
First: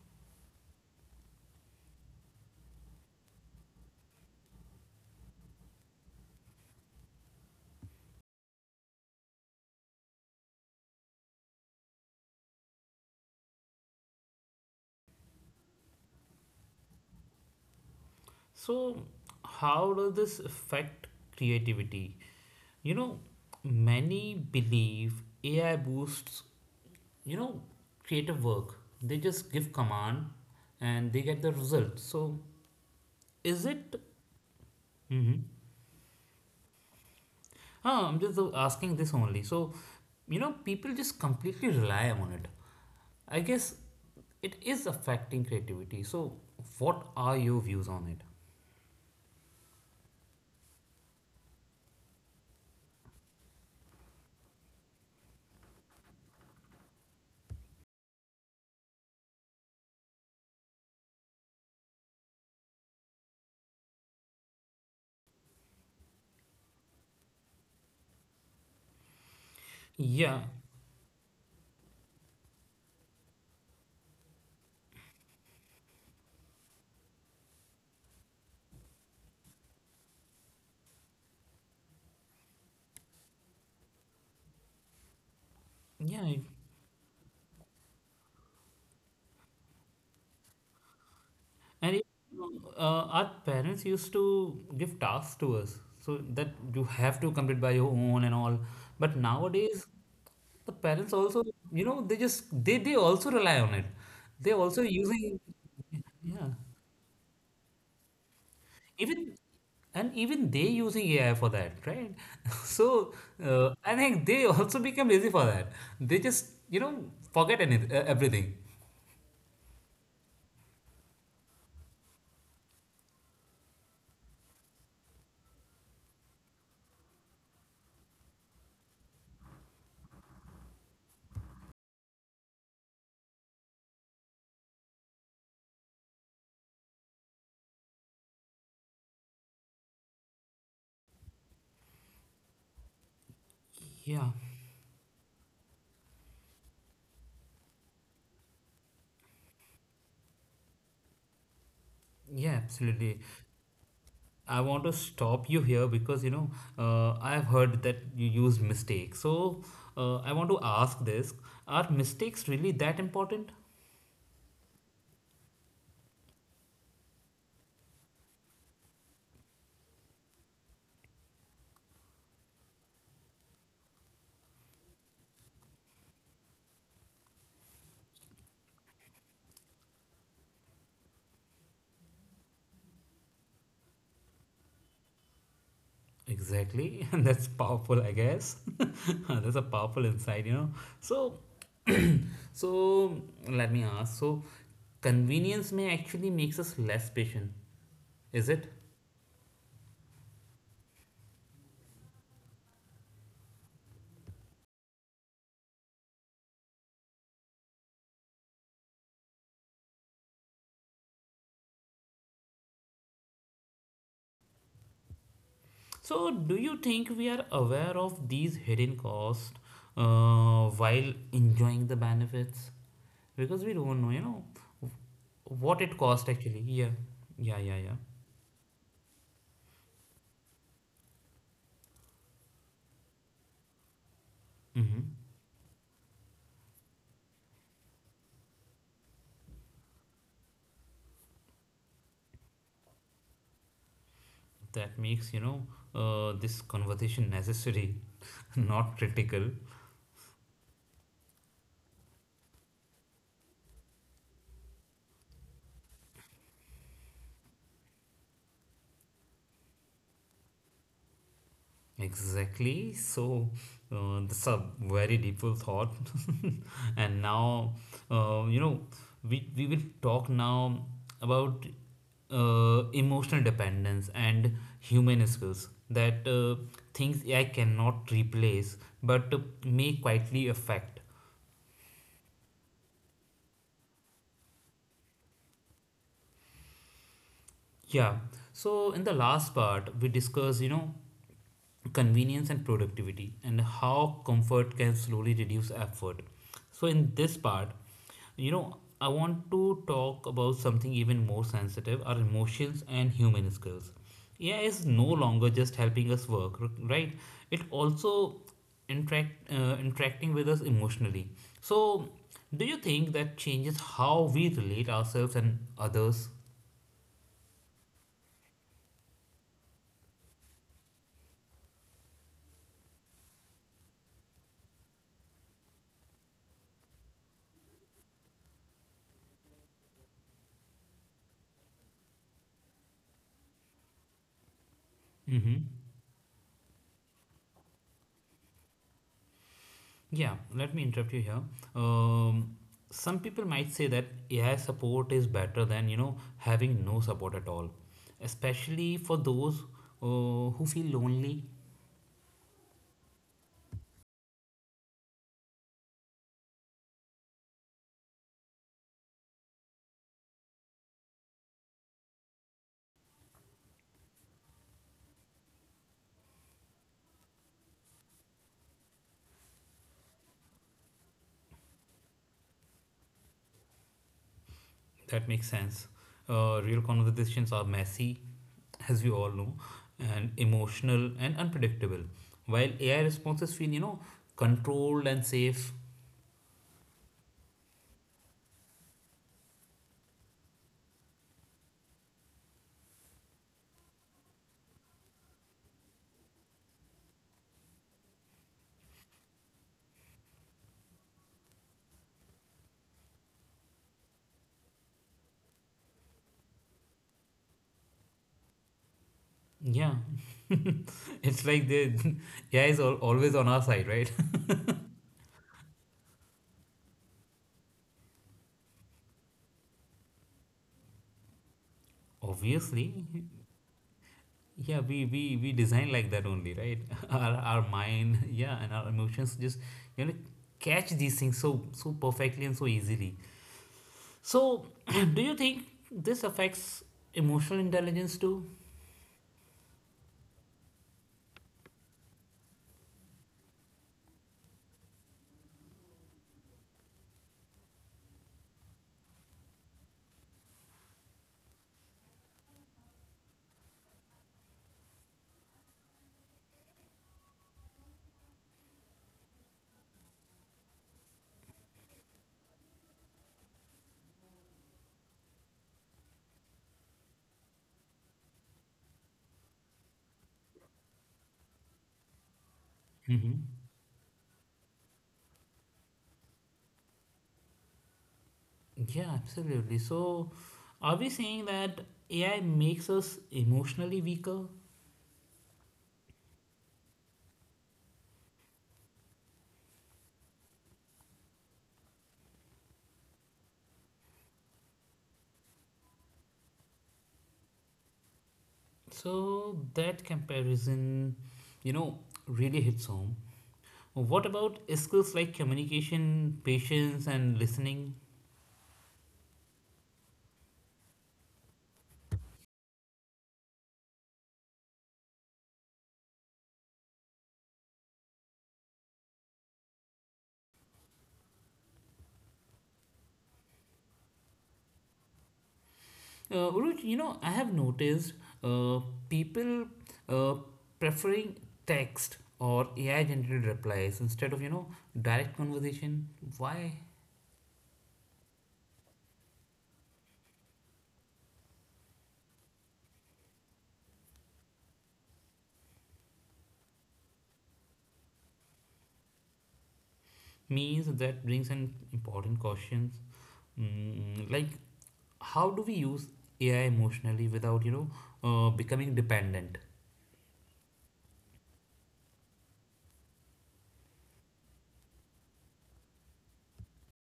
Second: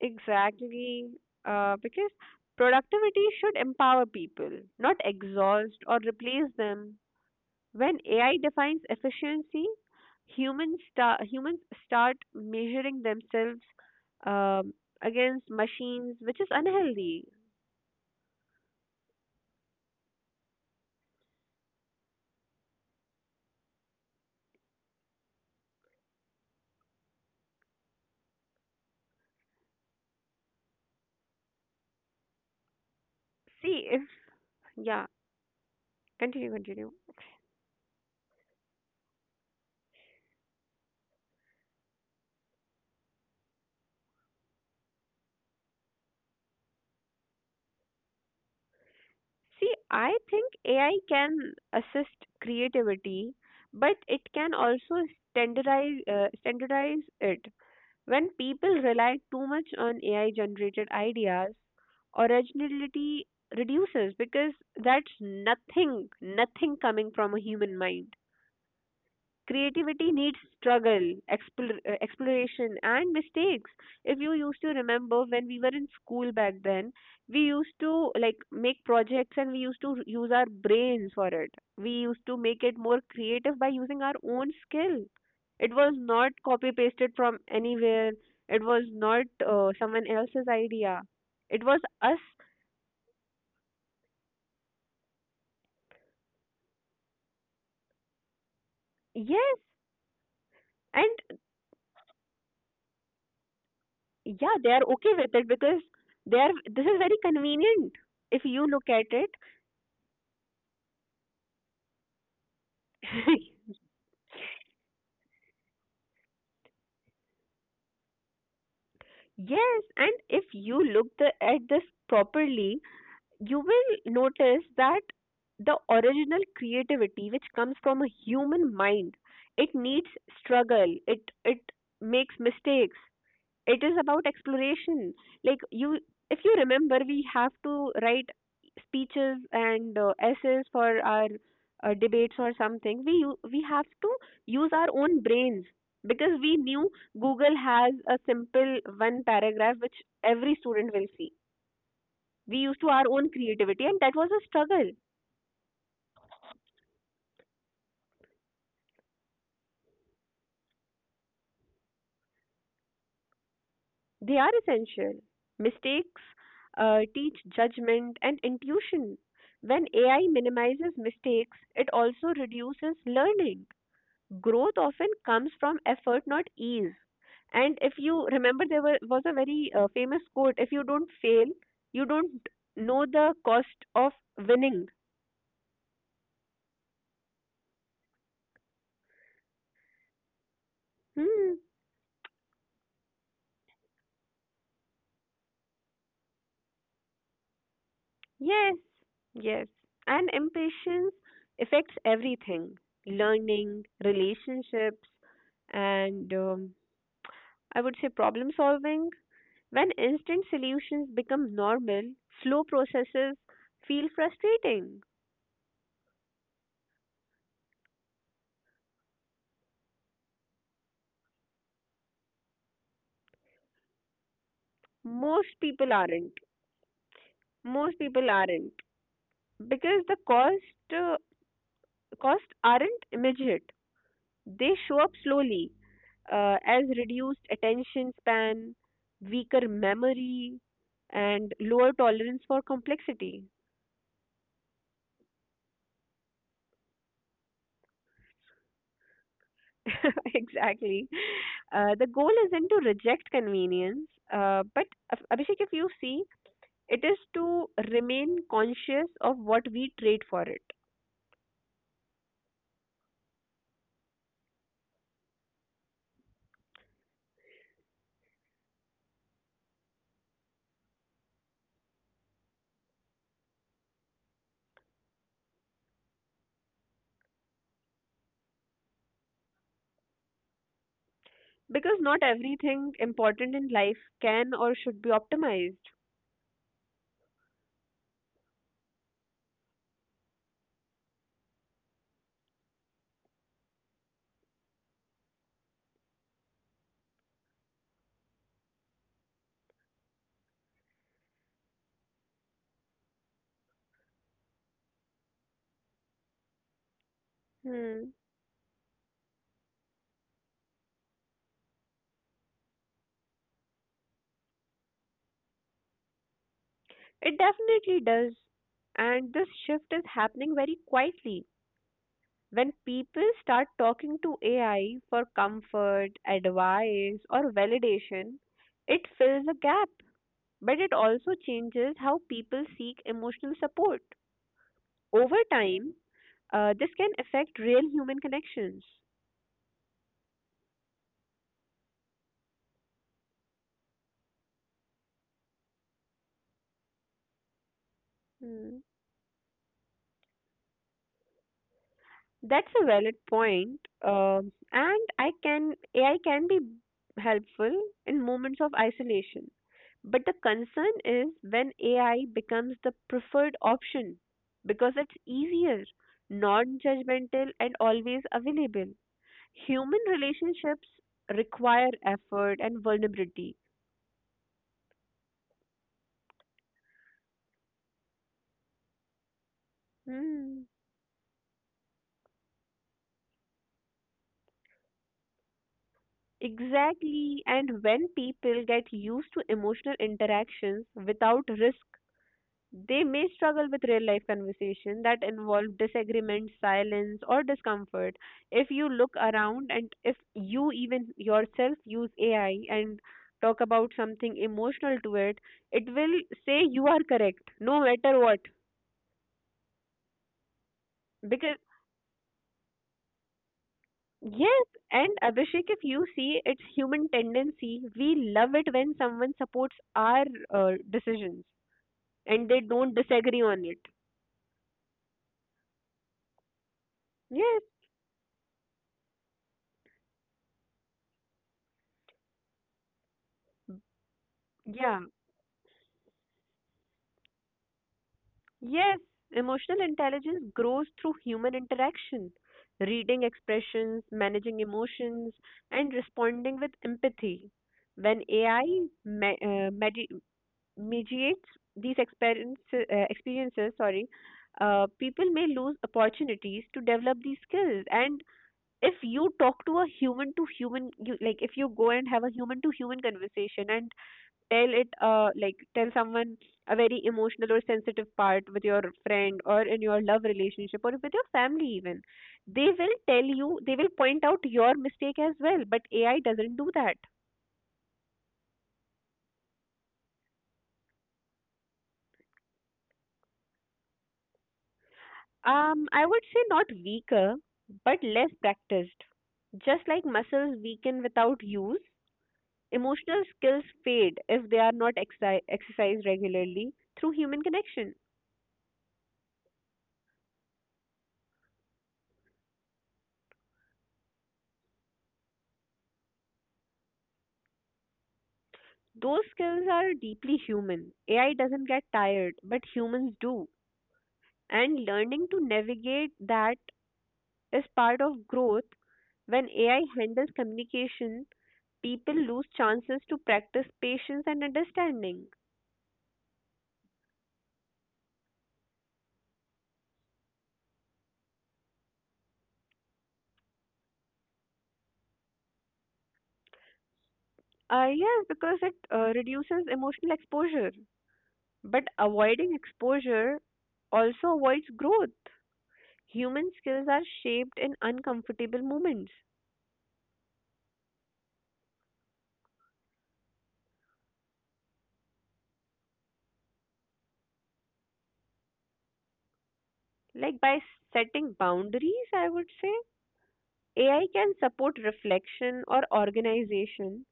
Speaker 2: Exactly, uh, because productivity should empower people, not exhaust or replace them. When A I defines efficiency, humans start humans start measuring themselves um, against machines, which is unhealthy.
Speaker 1: So, how does this affect creativity? You know, many believe A I boosts, you know, creative work. They just give command and they get the result. So, is
Speaker 2: See
Speaker 1: it?
Speaker 2: if, yeah,
Speaker 1: Mhm.
Speaker 2: continue, continue.
Speaker 1: Ah, I'm just uh, asking this only. So, you know, people just completely rely on it. I guess it is affecting creativity. So, what are your views on it?
Speaker 2: See, I think A I can assist creativity, but it can also standardize, uh, standardize it. When people rely too much on A I generated ideas, originality reduces because that's nothing, nothing coming from a human mind. Creativity needs
Speaker 1: Yeah,
Speaker 2: struggle, explor- uh, exploration, and mistakes. If you used to remember, when we were in school back then, we used to like make projects and we used to r- use our brains for it. We used to make it more creative by using our own skill. It was
Speaker 1: yeah.
Speaker 2: not
Speaker 1: I-
Speaker 2: copy pasted from anywhere. It was not uh, someone else's idea. It was
Speaker 1: And it,
Speaker 2: us.
Speaker 1: uh, our parents used to give tasks to us so that you have to complete by your own and all. But
Speaker 2: Yes,
Speaker 1: nowadays, the
Speaker 2: and
Speaker 1: parents also, you know, they just they they also rely on it.
Speaker 2: yeah,
Speaker 1: They're
Speaker 2: they are
Speaker 1: also
Speaker 2: okay with
Speaker 1: using,
Speaker 2: it because they are.
Speaker 1: yeah.
Speaker 2: This is very convenient if you look at it.
Speaker 1: Even and even they using A I for that, right? So uh, I think they also become lazy for that. They just you know forget any uh, everything.
Speaker 2: Yes, and if you look the, at this properly, you will notice that the original creativity which comes from a human mind, it needs struggle, it it makes mistakes, it is about exploration. Like, you, if you remember, we have to write speeches and uh, essays for our uh, debates or something, we u- we have to
Speaker 1: Yeah,
Speaker 2: use our own brains because we knew google has a simple one paragraph which every student will see.
Speaker 1: yeah,
Speaker 2: We used to our
Speaker 1: absolutely.
Speaker 2: own creativity and that was a
Speaker 1: I want to
Speaker 2: struggle.
Speaker 1: stop you here because you know uh, I've heard that you use mistakes. So uh, I want to ask this: Are mistakes really that important?
Speaker 2: They are essential. Mistakes uh, teach judgment and intuition. When A I minimizes mistakes, it also reduces learning. Growth often comes from effort, not ease. And if you remember, there were, was a very uh, famous quote, if you don't fail, you don't know the cost of winning.
Speaker 1: Exactly, and that's powerful, I guess. That's a powerful insight, you know. So
Speaker 2: Hmm.
Speaker 1: So let me ask. So convenience may actually makes us less patient, is it?
Speaker 2: Yes, yes. And impatience affects everything, learning, relationships, and um, I would say problem solving. When instant solutions become normal, slow processes feel frustrating.
Speaker 1: So do you think we are aware of these hidden costs uh, while enjoying the benefits? Because we don't know, you know,
Speaker 2: Most
Speaker 1: what
Speaker 2: people
Speaker 1: it cost
Speaker 2: aren't.
Speaker 1: actually. Yeah, yeah, yeah,
Speaker 2: Most
Speaker 1: yeah.
Speaker 2: people aren't because the cost uh, costs aren't immediate. They show
Speaker 1: Mm-hmm.
Speaker 2: up slowly uh, as reduced attention span, weaker memory, and lower tolerance for complexity.
Speaker 1: That makes you know uh, this conversation necessary, not critical.
Speaker 2: Exactly. Uh, the goal isn't to reject convenience, uh, but Ab- Abhishek, if you see, it is to remain conscious of what we trade for it,
Speaker 1: Exactly. So uh, that's a very deeper thought. And now, uh, you know, we, we will talk now about uh, emotional dependence and human skills that uh, things I cannot replace but may quietly affect.
Speaker 2: because not everything important in life can or should be optimized.
Speaker 1: Yeah. So in the last part, we discussed, you know, convenience and productivity and how comfort can slowly reduce effort. So in this part, you know, I want to talk about something even more sensitive, our emotions and human skills. A I is no longer just helping us work, r- right? It
Speaker 2: Hmm.
Speaker 1: also interact uh, interacting with us emotionally. So, do you think that changes how we relate ourselves and others?
Speaker 2: It definitely does, and this shift is happening very quietly. When people start talking to AI for comfort, advice, or validation, it fills a gap, but it also changes how people seek emotional support over
Speaker 1: Mm-hmm.
Speaker 2: time. Uh, this can affect real human connections.
Speaker 1: Yeah, let me interrupt you here. Um, some people might say that A I support is better than you know having no support at all,
Speaker 2: Mm.
Speaker 1: especially for those uh, who feel lonely.
Speaker 2: That's a valid point, um, and I can A I can be helpful in moments of isolation. But the concern is when A I becomes the preferred option because it's easier, non-judgmental, and always available. Human relationships require effort and vulnerability.
Speaker 1: That makes sense. Uh, real conversations are messy, as we all know, and
Speaker 2: Hmm.
Speaker 1: emotional and unpredictable, while A I responses feel you know controlled and safe.
Speaker 2: Exactly, and when people get used to emotional interactions without risk, they may struggle with real life conversation that involve disagreement, silence, or discomfort. If you look around, and if you even yourself use A I and talk about something emotional to it, it will say you are correct no matter what.
Speaker 1: Yeah, it's
Speaker 2: Because,
Speaker 1: like the A I is al- always on our side, right?
Speaker 2: yes, and Abhishek, if you see, it's human tendency: we love it when someone supports our uh, decisions and they don't
Speaker 1: Obviously,
Speaker 2: disagree on it.
Speaker 1: yeah we we we design like that only, right. our,
Speaker 2: Yes,
Speaker 1: our mind yeah, and our emotions just you know catch these things so so perfectly and so easily. So
Speaker 2: yeah.
Speaker 1: do you think this affects emotional intelligence too?
Speaker 2: Yes, emotional intelligence grows through human interaction, reading expressions, managing emotions, and responding with empathy. When A I me- uh, medi- mediates these experience, uh, experiences, sorry, uh, people may lose opportunities to develop these skills. And if you talk to a human to human, you like if you go and have a human to human conversation and tell it uh, like tell someone a very emotional or sensitive part with your friend or in your love relationship or with your family even, they will tell
Speaker 1: Hmm,
Speaker 2: you, they will point out your mistake as well, but AI doesn't do that.
Speaker 1: yeah, absolutely. So are we saying that AI makes us emotionally weaker?
Speaker 2: um I would say not weaker but less practiced. Just like muscles weaken without use, emotional skills fade if they are not exci- exercised regularly through human connection.
Speaker 1: So that comparison, you know, really hits home. What about skills like communication, patience and listening?
Speaker 2: Those skills are deeply human. AI doesn't get tired, but humans do, and learning to navigate that is part of growth. When A I handles communication, people lose chances to practice patience and understanding.
Speaker 1: Uh, Uruj, you know, I have noticed uh, people uh, preferring text or A I generated replies instead of, you know, direct conversation. Why?
Speaker 2: Uh, yes, because it uh, reduces emotional exposure. But avoiding exposure also avoids growth. Human skills are shaped in uncomfortable moments.
Speaker 1: Means that brings an important questions. Mm, like, how do we use A I emotionally without, you know, uh, becoming dependent?
Speaker 2: Like by setting boundaries, I would say A I can support reflection or organization,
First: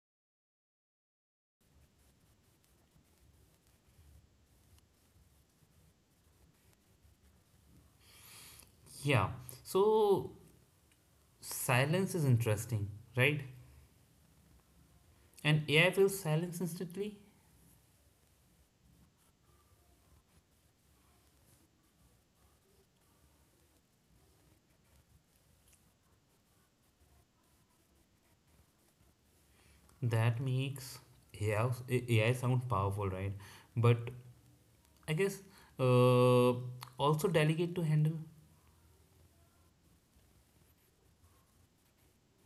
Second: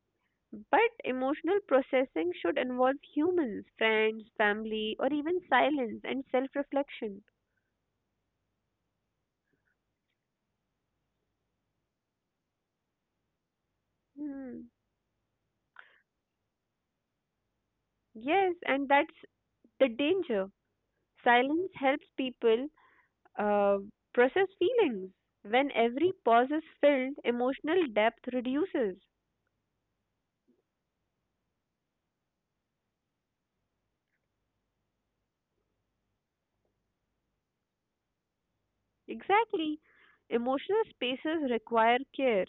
Speaker 2: but emotional processing should involve humans, friends, family, or even silence and self reflection.
Speaker 1: Yeah. So, silence is interesting, right?
Speaker 2: Hmm.
Speaker 1: And A I fills silence instantly.
Speaker 2: Yes, and that's the danger. Silence helps people uh, process feelings. When every pause is filled, emotional depth reduces.
Speaker 1: That makes A I, A I sound powerful, right? But I guess uh, also delegate to handle.
Speaker 2: Exactly. Emotional spaces require care.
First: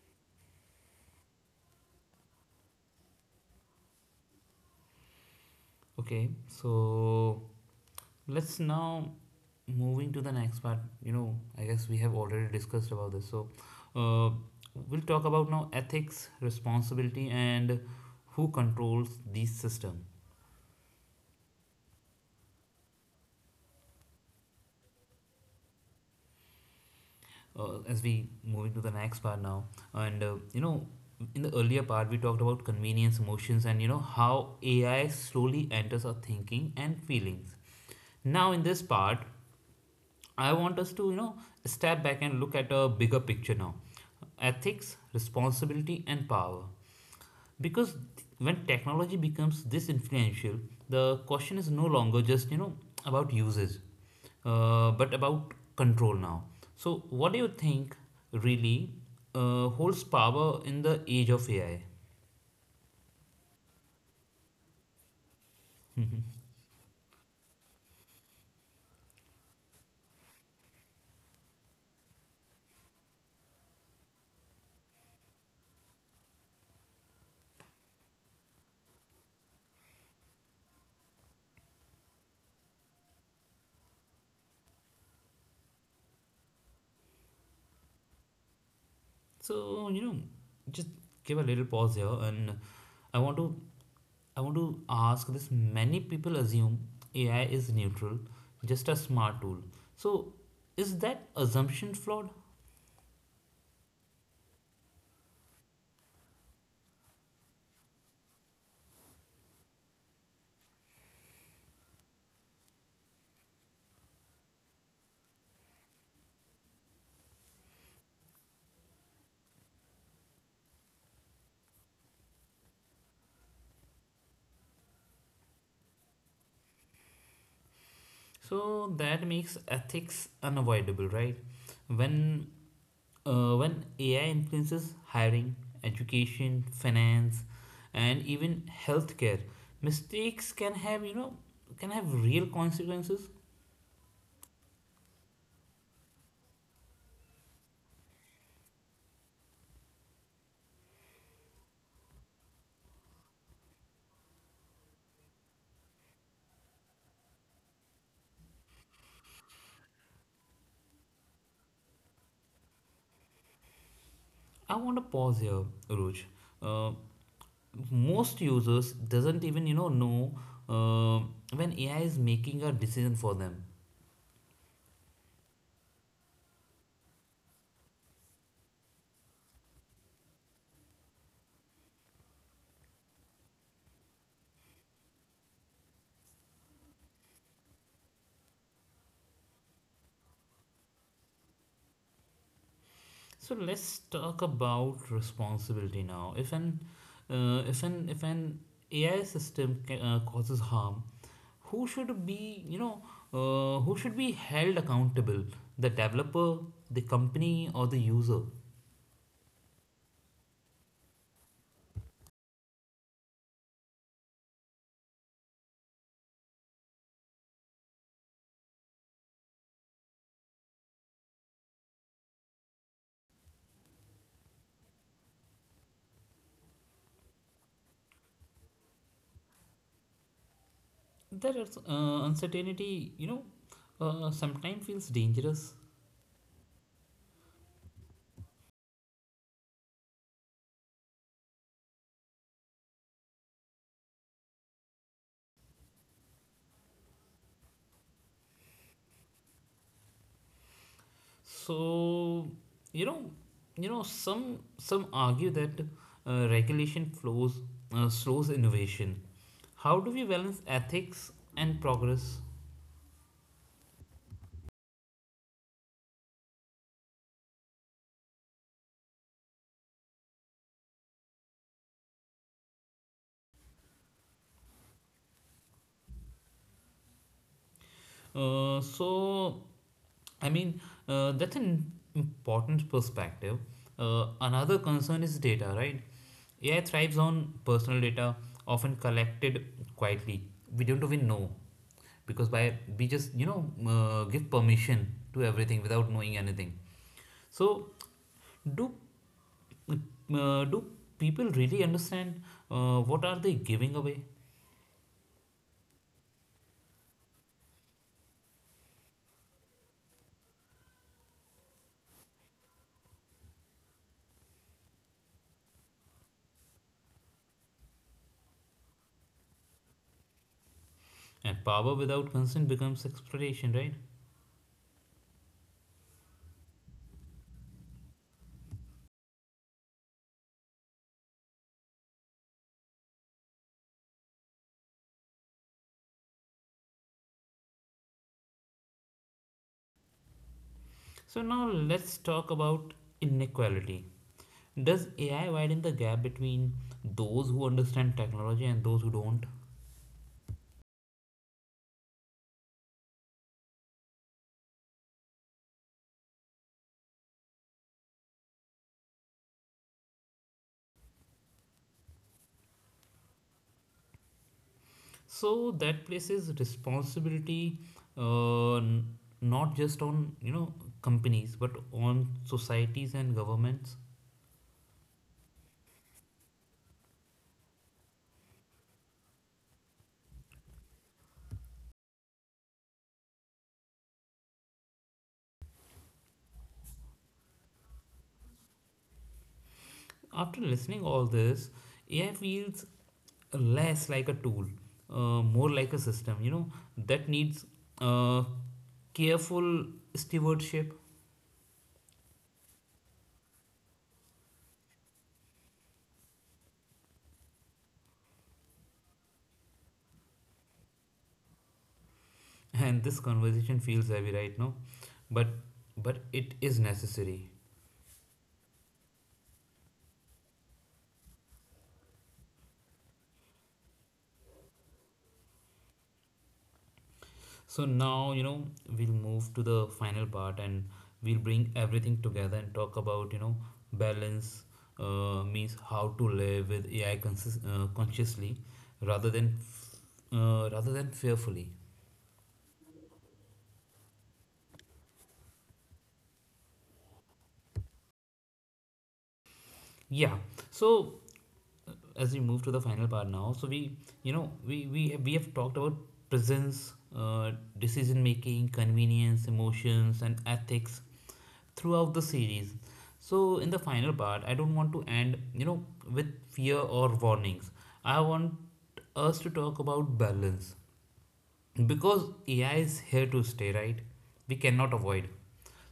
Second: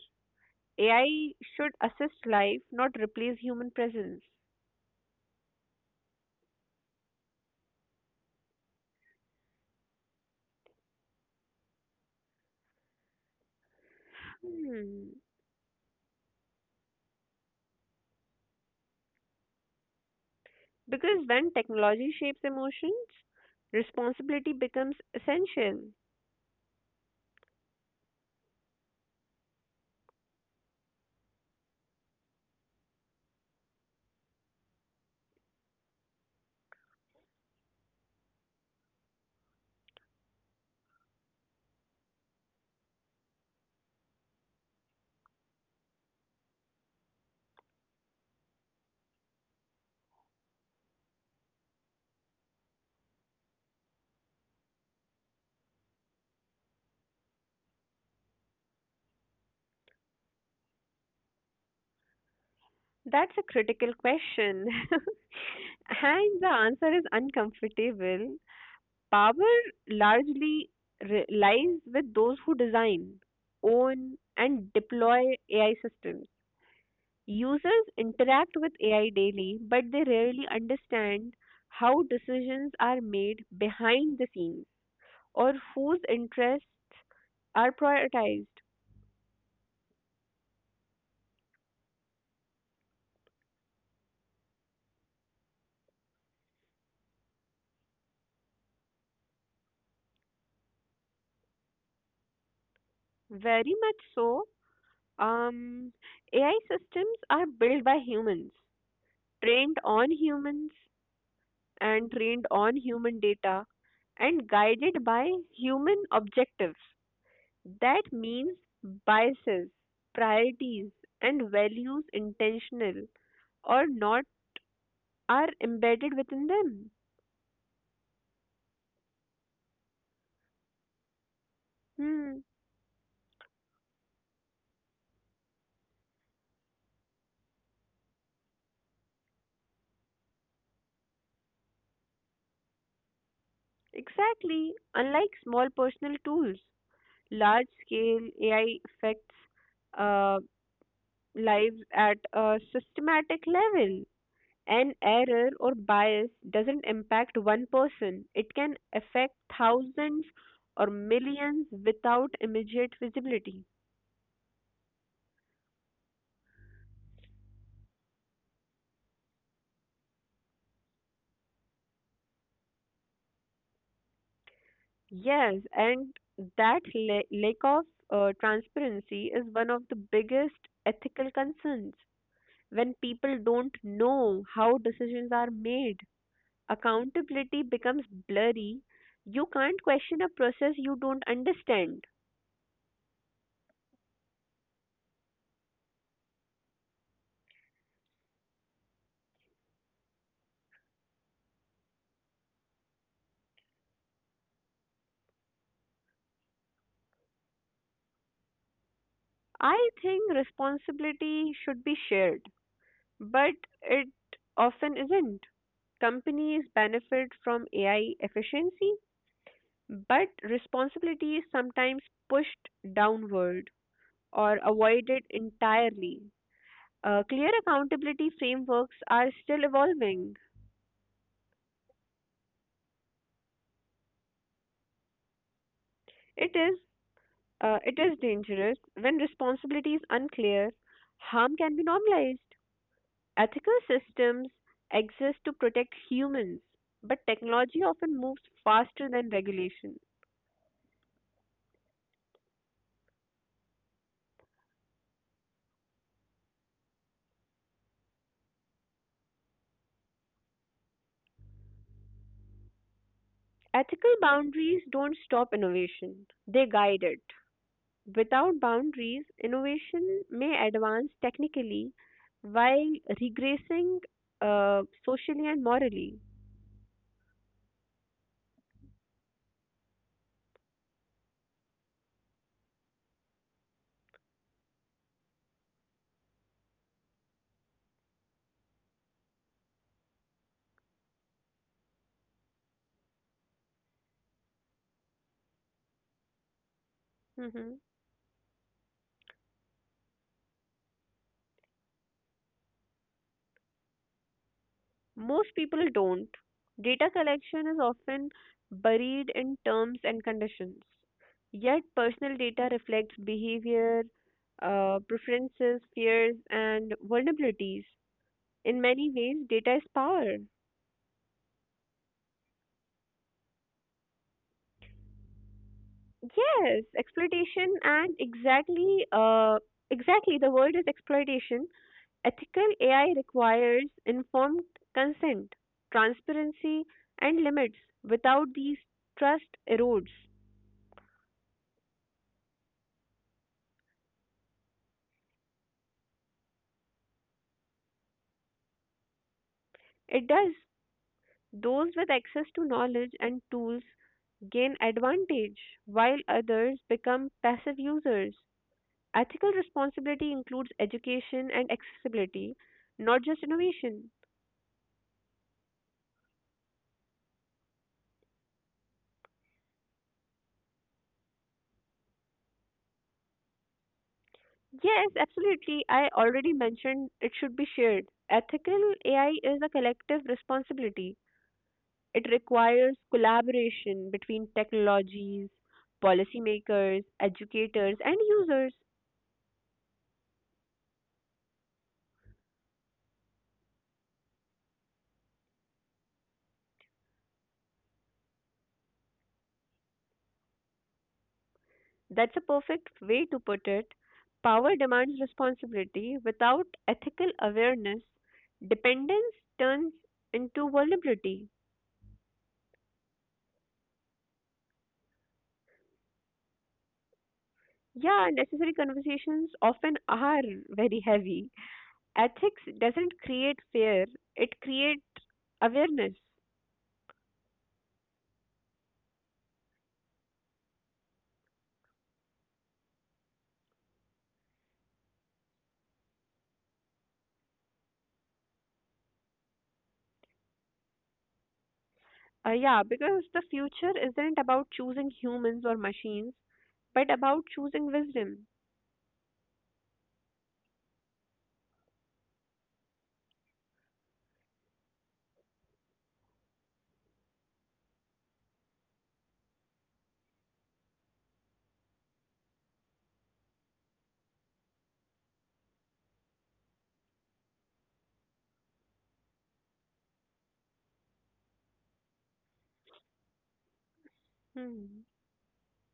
Speaker 2: A I should assist life, not replace human presence.
Speaker 1: Okay, so let's now moving to the next part. You know, I guess we have already discussed about this. So uh, we'll
Speaker 2: Hmm.
Speaker 1: talk about now ethics, responsibility, and who controls these system.
Speaker 2: Because when technology shapes emotions, responsibility becomes essential.
Speaker 1: Uh, as we moving to the next part now, and uh, you know in the earlier part we talked about convenience, emotions, and you know, how AI slowly enters our thinking and feelings. Now in this part, I want us to, you know, step back and look at a bigger picture now. Ethics, responsibility and power, because when technology becomes this influential, the question is no longer just, you know, about usage, uh, but about control now. So what do you think really uh, holds power in the age of AI?
Speaker 2: That's a critical question. And the answer is uncomfortable. Power largely re- lies with those who design, own, and deploy A I systems. Users interact with A I daily, but they rarely understand how decisions are made behind the scenes or whose interests are prioritized.
Speaker 1: So, you know, just give a little pause here, and i want to i want to ask this. Many people assume AI is neutral, just a smart tool. So is that assumption flawed?
Speaker 2: Very much so. Um, A I systems are built by humans, trained on humans, and trained on human data, and guided by human objectives. That means biases, priorities, and values, intentional or not, are embedded within them.
Speaker 1: So that makes ethics unavoidable, right? When
Speaker 2: Hmm.
Speaker 1: uh, when A I influences hiring, education, finance, and even healthcare, mistakes can have, you know, can have real consequences.
Speaker 2: Exactly. Unlike small personal tools, large scale A I affects uh, lives at a systematic level. An error or bias doesn't impact one person, it can affect thousands or millions without immediate visibility.
Speaker 1: I want to pause here, Ruj. Uh, Most users doesn't even, you know know uh, when A I is making a decision for them.
Speaker 2: Yes, and that la- lack of uh, transparency is one of the biggest ethical concerns. When people don't know how decisions are made, accountability becomes blurry. You can't question a process you don't understand.
Speaker 1: So let's talk about responsibility now. If an uh, if an if an A I system ca- uh, causes harm, who should be, you know, uh, who should be held accountable? The developer, the company, or the user?
Speaker 2: I think responsibility should be shared, but it often isn't. Companies benefit from A I efficiency, but responsibility is sometimes pushed downward or avoided entirely. Uh, clear accountability frameworks are still evolving.
Speaker 1: There is uh, uncertainty. You know, uh, sometimes feels dangerous.
Speaker 2: It is uh, it is dangerous when responsibility is unclear. Harm can be normalized. Ethical systems exist to protect humans, but technology often moves faster than regulation.
Speaker 1: So, you know, you know, some some argue that uh, regulation flows uh, slows innovation. How do we balance ethics and progress?
Speaker 2: Ethical boundaries don't stop innovation, they guide it. Without boundaries, innovation may advance technically while regressing uh, socially and morally.
Speaker 1: Uh, so, I mean, uh, that's an important perspective. Uh, another concern is data, right? A I thrives on personal data, often collected quietly. We don't even know, because by we just, you know, uh, give permission to everything without knowing anything.
Speaker 2: Mhm.
Speaker 1: So, do uh, do people really understand uh, what are they giving away?
Speaker 2: Most people don't. Data collection is often buried in terms and conditions. Yet, personal data reflects behavior, uh, preferences, fears, and vulnerabilities. In many ways, data is power.
Speaker 1: And power without consent becomes exploitation, right?
Speaker 2: Yes, exploitation, and exactly, uh, exactly, the word is exploitation. Ethical A I requires informed consent, transparency, and limits. Without these, trust erodes.
Speaker 1: So now let's talk about inequality. Does A I widen the gap between those who understand technology and those who don't?
Speaker 2: It does. Those with access to knowledge and tools gain advantage, while others become passive users. Ethical responsibility includes education and accessibility, not just innovation.
Speaker 1: So that places responsibility, uh, not just on, you know, companies, but on societies and governments.
Speaker 2: Yes, absolutely. I already mentioned it should be shared. Ethical A I is a collective responsibility. It requires collaboration between technologies, policymakers, educators, and users.
Speaker 1: After listening all this, A I feels less like a tool, uh, more like a system. You know, that needs uh, careful stewardship.
Speaker 2: That's a perfect way to put it. Power demands responsibility. Without ethical awareness, dependence turns into vulnerability.
Speaker 1: And this conversation feels heavy right now, but but it is necessary.
Speaker 2: Yeah, necessary conversations often are very heavy. Ethics doesn't create fear, it creates awareness.
Speaker 1: So now, you know, we'll move to the final part, and we'll bring everything together and talk about, you know, balance, uh, means how to live with AI consist- uh, consciously, rather than uh, rather than fearfully.
Speaker 2: Uh, yeah, because the future isn't about choosing humans or machines, but about choosing wisdom.
Speaker 1: Yeah, so uh, as we move to the final part now, so we, you know, we we have, we have talked about presence, uh, decision making, convenience, emotions and ethics throughout the series. So in the final part, I don't want to end, you know, with fear or warnings. I want us to talk about balance, because A I is here to stay, right? We cannot
Speaker 2: Hmm.
Speaker 1: avoid.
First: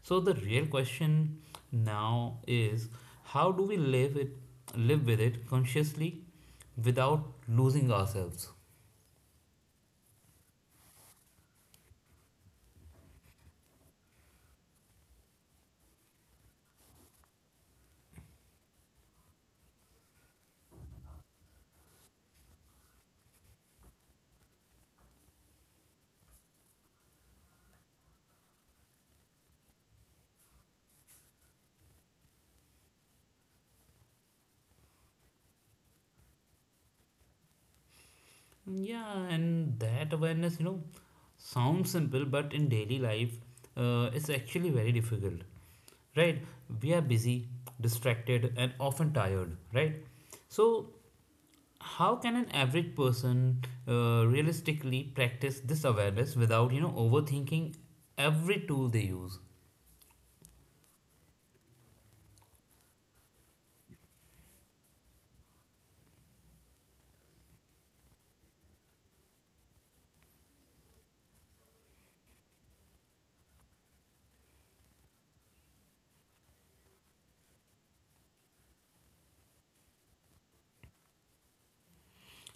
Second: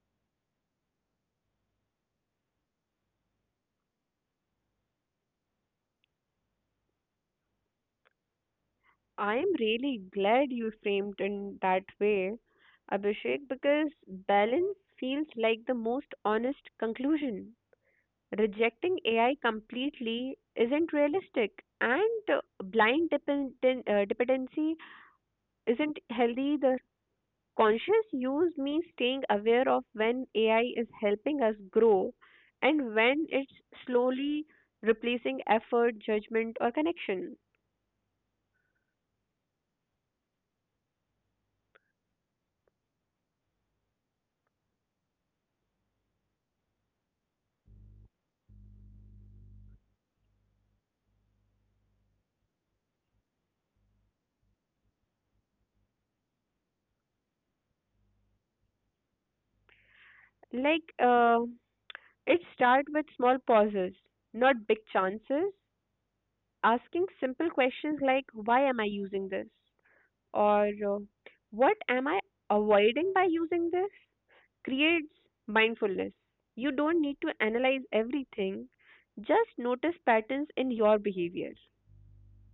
Speaker 1: So the real question now is, how do we live it live with it consciously without losing ourselves?
Speaker 2: I'm really glad you framed in that way, Abhishek, because balance feels like the most honest conclusion. Rejecting A I completely isn't realistic, and uh, blind dependen- uh, dependency isn't healthy either. Conscious use means staying aware of when A I is helping us grow and when it's slowly replacing effort, judgment, or connection.
Speaker 1: Yeah, and that awareness, you know, sounds simple, but in daily life, uh, it's actually very difficult, right? We are busy, distracted, and often tired, right? So how can an average person uh, realistically practice this awareness without, you know, overthinking every tool they use?
Speaker 2: Like uh, It starts with small pauses, not big chances. Asking simple questions like why am I using this, or uh, what am I avoiding by using this, creates mindfulness. You don't need to analyze everything, just notice patterns in your behavior.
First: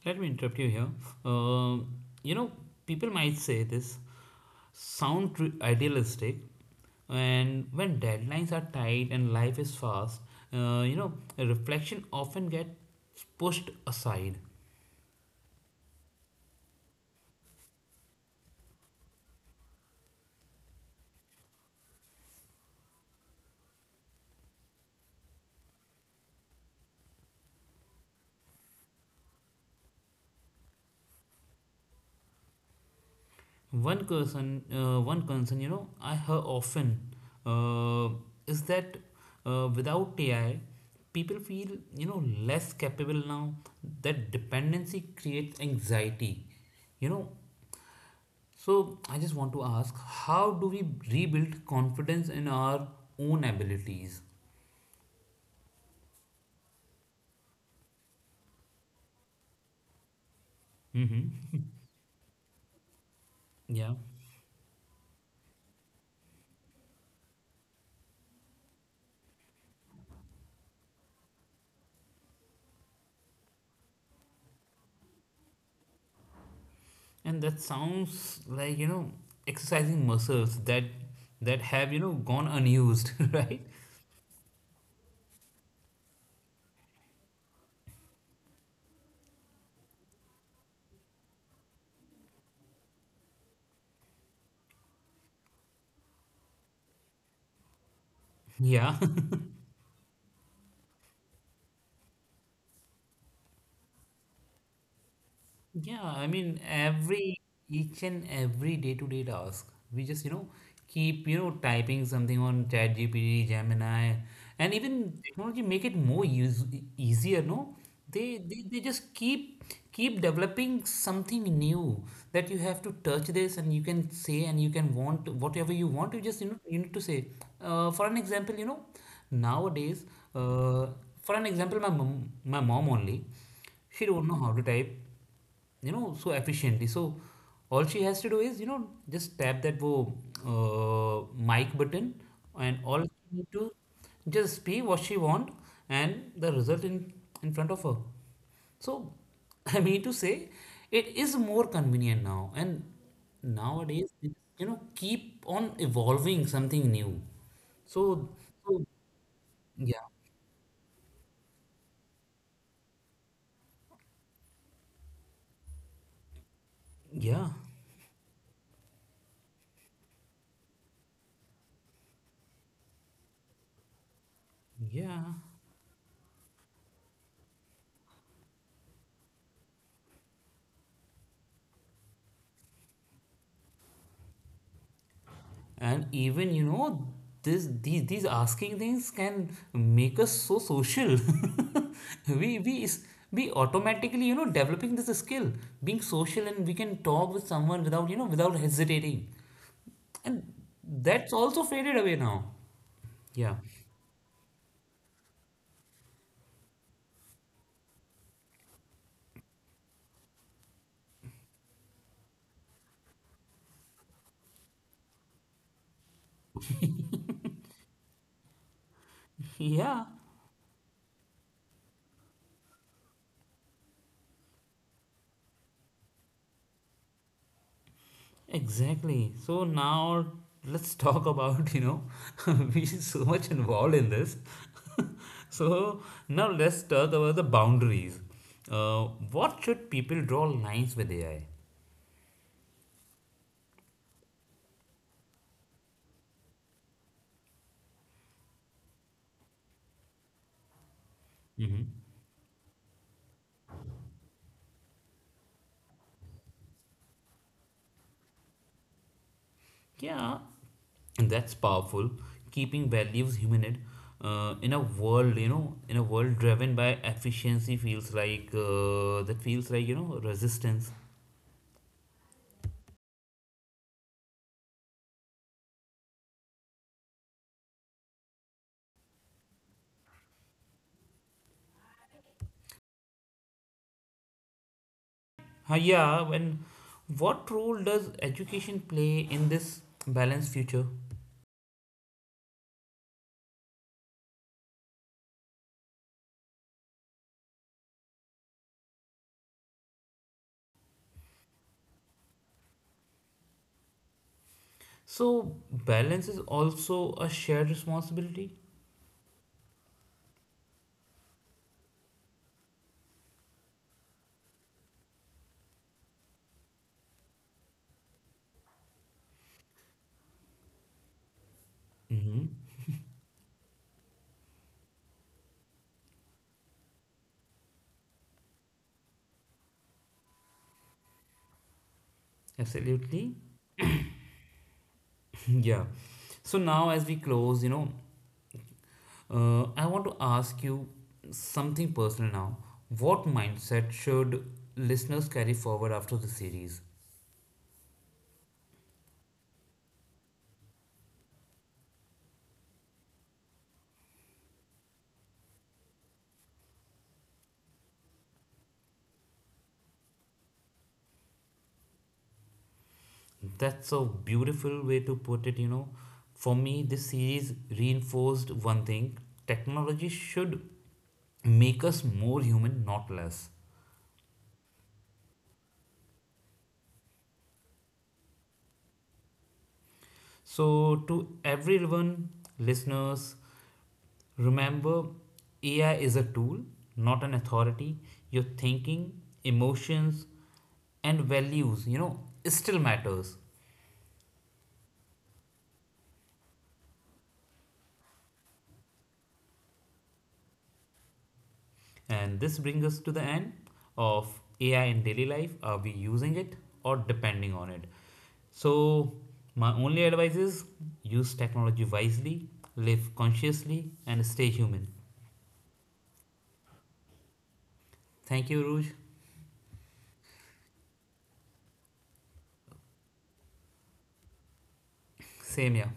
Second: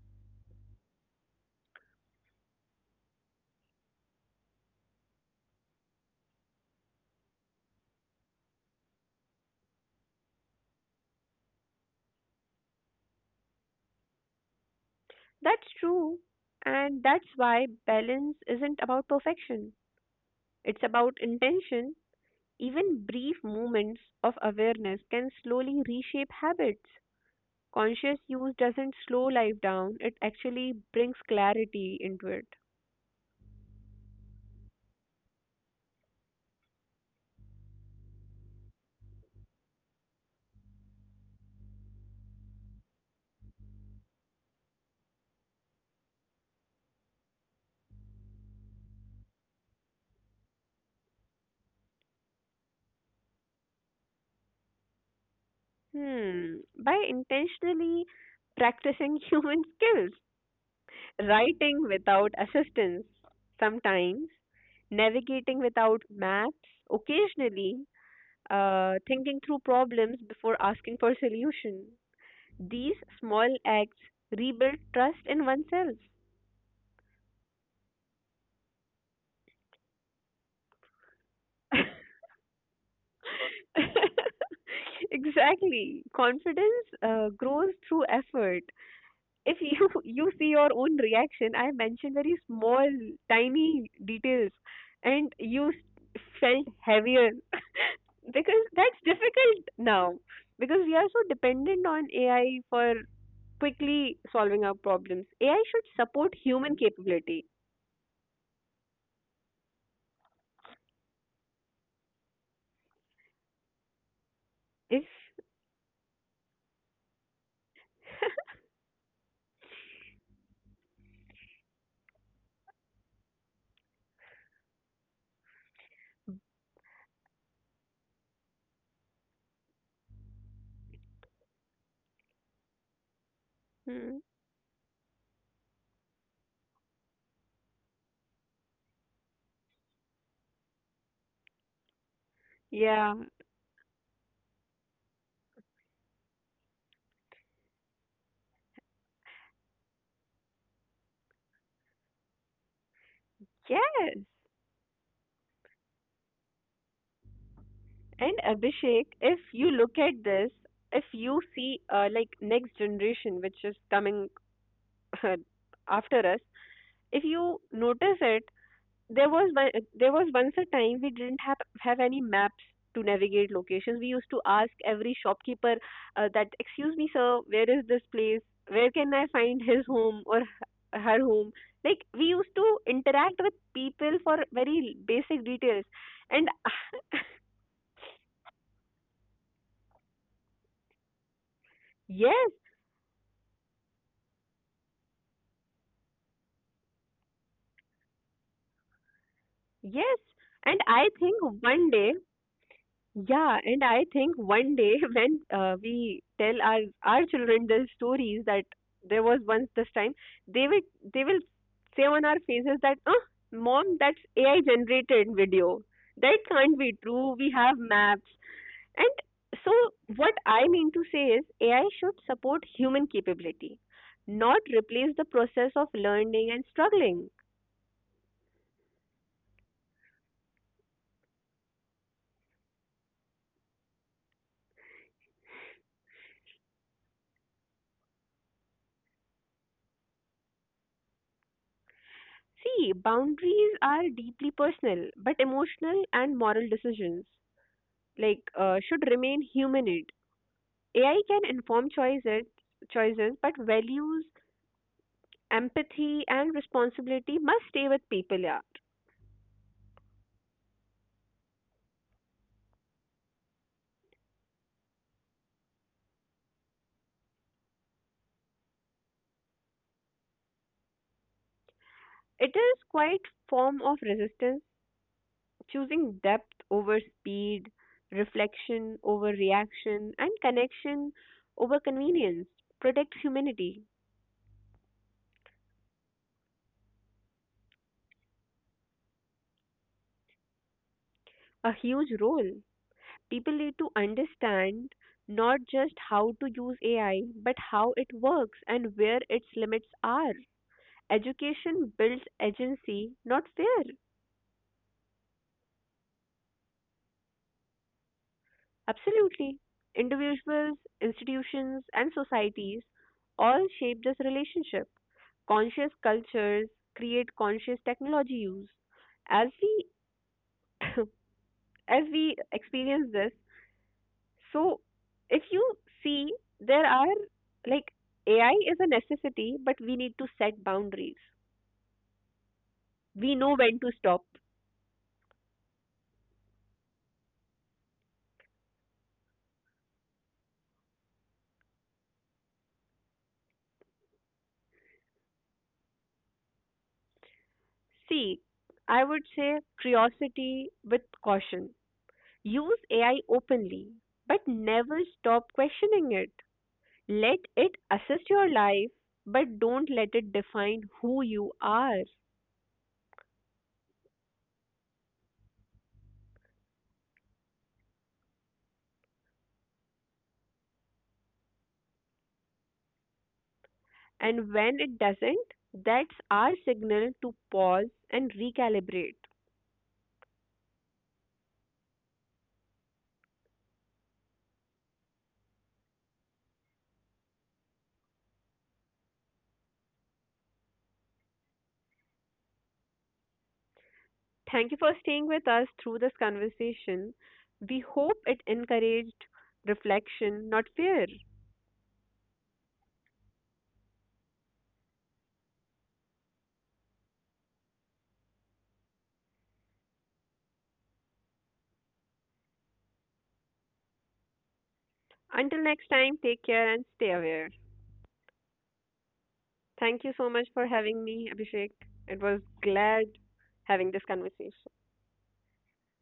Speaker 1: Let me interrupt you here. Um, you know, people might say this sound tr- idealistic, and when deadlines are tight and life is fast, uh, you know, reflection often gets pushed aside.
Speaker 2: That's true, and that's why balance isn't about perfection. It's about intention. Even brief moments of awareness can slowly reshape habits. Conscious use doesn't slow life down, it actually brings clarity into it.
Speaker 1: One concern, uh, one concern, you know, I hear often uh, is that, uh, without A I, people feel, you know, less capable now. That dependency creates anxiety, you know. So I just want to ask, how do we rebuild confidence in our own abilities?
Speaker 2: Hmm. By intentionally practicing human skills,
Speaker 1: Mm-hmm.
Speaker 2: writing without assistance
Speaker 1: Yeah,
Speaker 2: sometimes, navigating without maps occasionally, uh, thinking through problems before asking for solution. These small acts rebuild trust in oneself.
Speaker 1: and that sounds like, you know, exercising muscles that that have you know gone unused, right?
Speaker 2: Exactly. Confidence uh, grows through effort. If you you see your own reaction, I mentioned very small tiny details and you s- felt heavier because
Speaker 1: Yeah,
Speaker 2: that's difficult now, because we are so dependent on AI for quickly solving our problems. AI should
Speaker 1: Yeah, I
Speaker 2: support
Speaker 1: mean
Speaker 2: human
Speaker 1: every
Speaker 2: capability.
Speaker 1: each and every day-to-day task. We just, you know, keep, you know, typing something on chat G P T, Gemini, and
Speaker 2: If
Speaker 1: even technology make it more use e- easier, no? They, they they just keep keep developing something new, that you have to touch this and you can say and you can want whatever you want. You just, you know, you need to say. Uh, for an example, you know, nowadays, uh, for an example, my mom, my mom only, she
Speaker 2: hmm,
Speaker 1: don't know how to type, you know, so efficiently. So all she has to do is, you know, just tap that wo uh, mic button, and all
Speaker 2: yeah
Speaker 1: she need to just speak what she want, and the result in in front of her. So I mean to say, it is more convenient now, and nowadays
Speaker 2: Yes,
Speaker 1: it, you know, keep on evolving something new. so,
Speaker 2: and
Speaker 1: so
Speaker 2: Abhishek, if you look
Speaker 1: yeah.
Speaker 2: at this, if you see, uh, like, next generation, which is coming after us, if
Speaker 1: yeah
Speaker 2: you notice it, there was one, there was once a time we didn't have have any maps to navigate locations. We used to ask every
Speaker 1: yeah
Speaker 2: shopkeeper uh, that, "Excuse me, sir, where is this place? Where can I find his home or h- her home?" Like, we used to interact with people for very basic details,
Speaker 1: and
Speaker 2: and
Speaker 1: even, you know, this these these asking things can make us so social.
Speaker 2: yes,
Speaker 1: we we is we automatically, you know, developing this skill, being social, and we can talk with someone without, you know, without hesitating.
Speaker 2: yes,
Speaker 1: And
Speaker 2: and I
Speaker 1: that's
Speaker 2: think
Speaker 1: also
Speaker 2: one
Speaker 1: faded
Speaker 2: day.
Speaker 1: away now. Yeah.
Speaker 2: Yeah, and I think one day when uh, we tell our our children the stories that there was once this time, they will they will say on our faces that, "Uh, mom, that's A I generated video. That can't be true. We have maps." And so
Speaker 1: Yeah.
Speaker 2: what I mean to say is A I should support human capability, not replace the process of learning and struggling.
Speaker 1: Exactly. So now let's talk about, you know, we so much involved in this. So now let's talk about the boundaries. Uh, what should people draw lines with A I?
Speaker 2: See, boundaries are deeply personal, but emotional and moral decisions like uh, should remain humanoid. A I can
Speaker 1: Hmm.
Speaker 2: inform choices, choices, but values, empathy, and responsibility must stay with people. Yeah,
Speaker 1: Yeah, and that's powerful. Keeping values human uh, in a world, you know, in a world driven by efficiency feels like, uh, that feels like, you know, resistance.
Speaker 2: it is quite form of resistance, choosing depth over speed, reflection over reaction, and connection over convenience. Protect humanity.
Speaker 1: Uh, yeah, when what role does education play in this balanced future?
Speaker 2: A huge role. People need to understand not just how to use A I, but how it works and where its limits are. Education builds agency, not fear.
Speaker 1: So, balance is also a shared responsibility.
Speaker 2: Absolutely. Individuals, institutions, and societies all shape this relationship. Conscious cultures create conscious technology use. As we as we
Speaker 1: Mm-hmm.
Speaker 2: experience this, so if you see, there are, like, A I is a necessity, but we need to set boundaries. We
Speaker 1: Absolutely.
Speaker 2: know when to stop.
Speaker 1: Yeah. So, now as we close, you know, uh, I want to ask you something personal now. What mindset should listeners carry forward after the series?
Speaker 2: See, I would say curiosity with caution. Use A I openly, but never stop questioning it. Let it assist your life, but don't let it define who you are.
Speaker 1: That's a beautiful way to put it, you know. For me, this series reinforced one thing: technology should make us more human, not less.
Speaker 2: And when it doesn't, that's our signal to pause and recalibrate.
Speaker 1: So, to everyone, listeners, remember, A I is a tool, not an authority. Your thinking, emotions, and values, you know, still matters.
Speaker 2: Thank you for staying with us through this conversation. We hope it encouraged reflection, not fear.
Speaker 1: And this brings us to the end of A I in daily life. Are we using it or depending on it? So, my only advice is: use technology wisely, live consciously, and stay human.
Speaker 2: Until next time, take care and stay aware.
Speaker 1: Thank you, Ruj.
Speaker 2: Thank you so much for having me, Abhishek. It was glad having this conversation.
Speaker 1: Same here.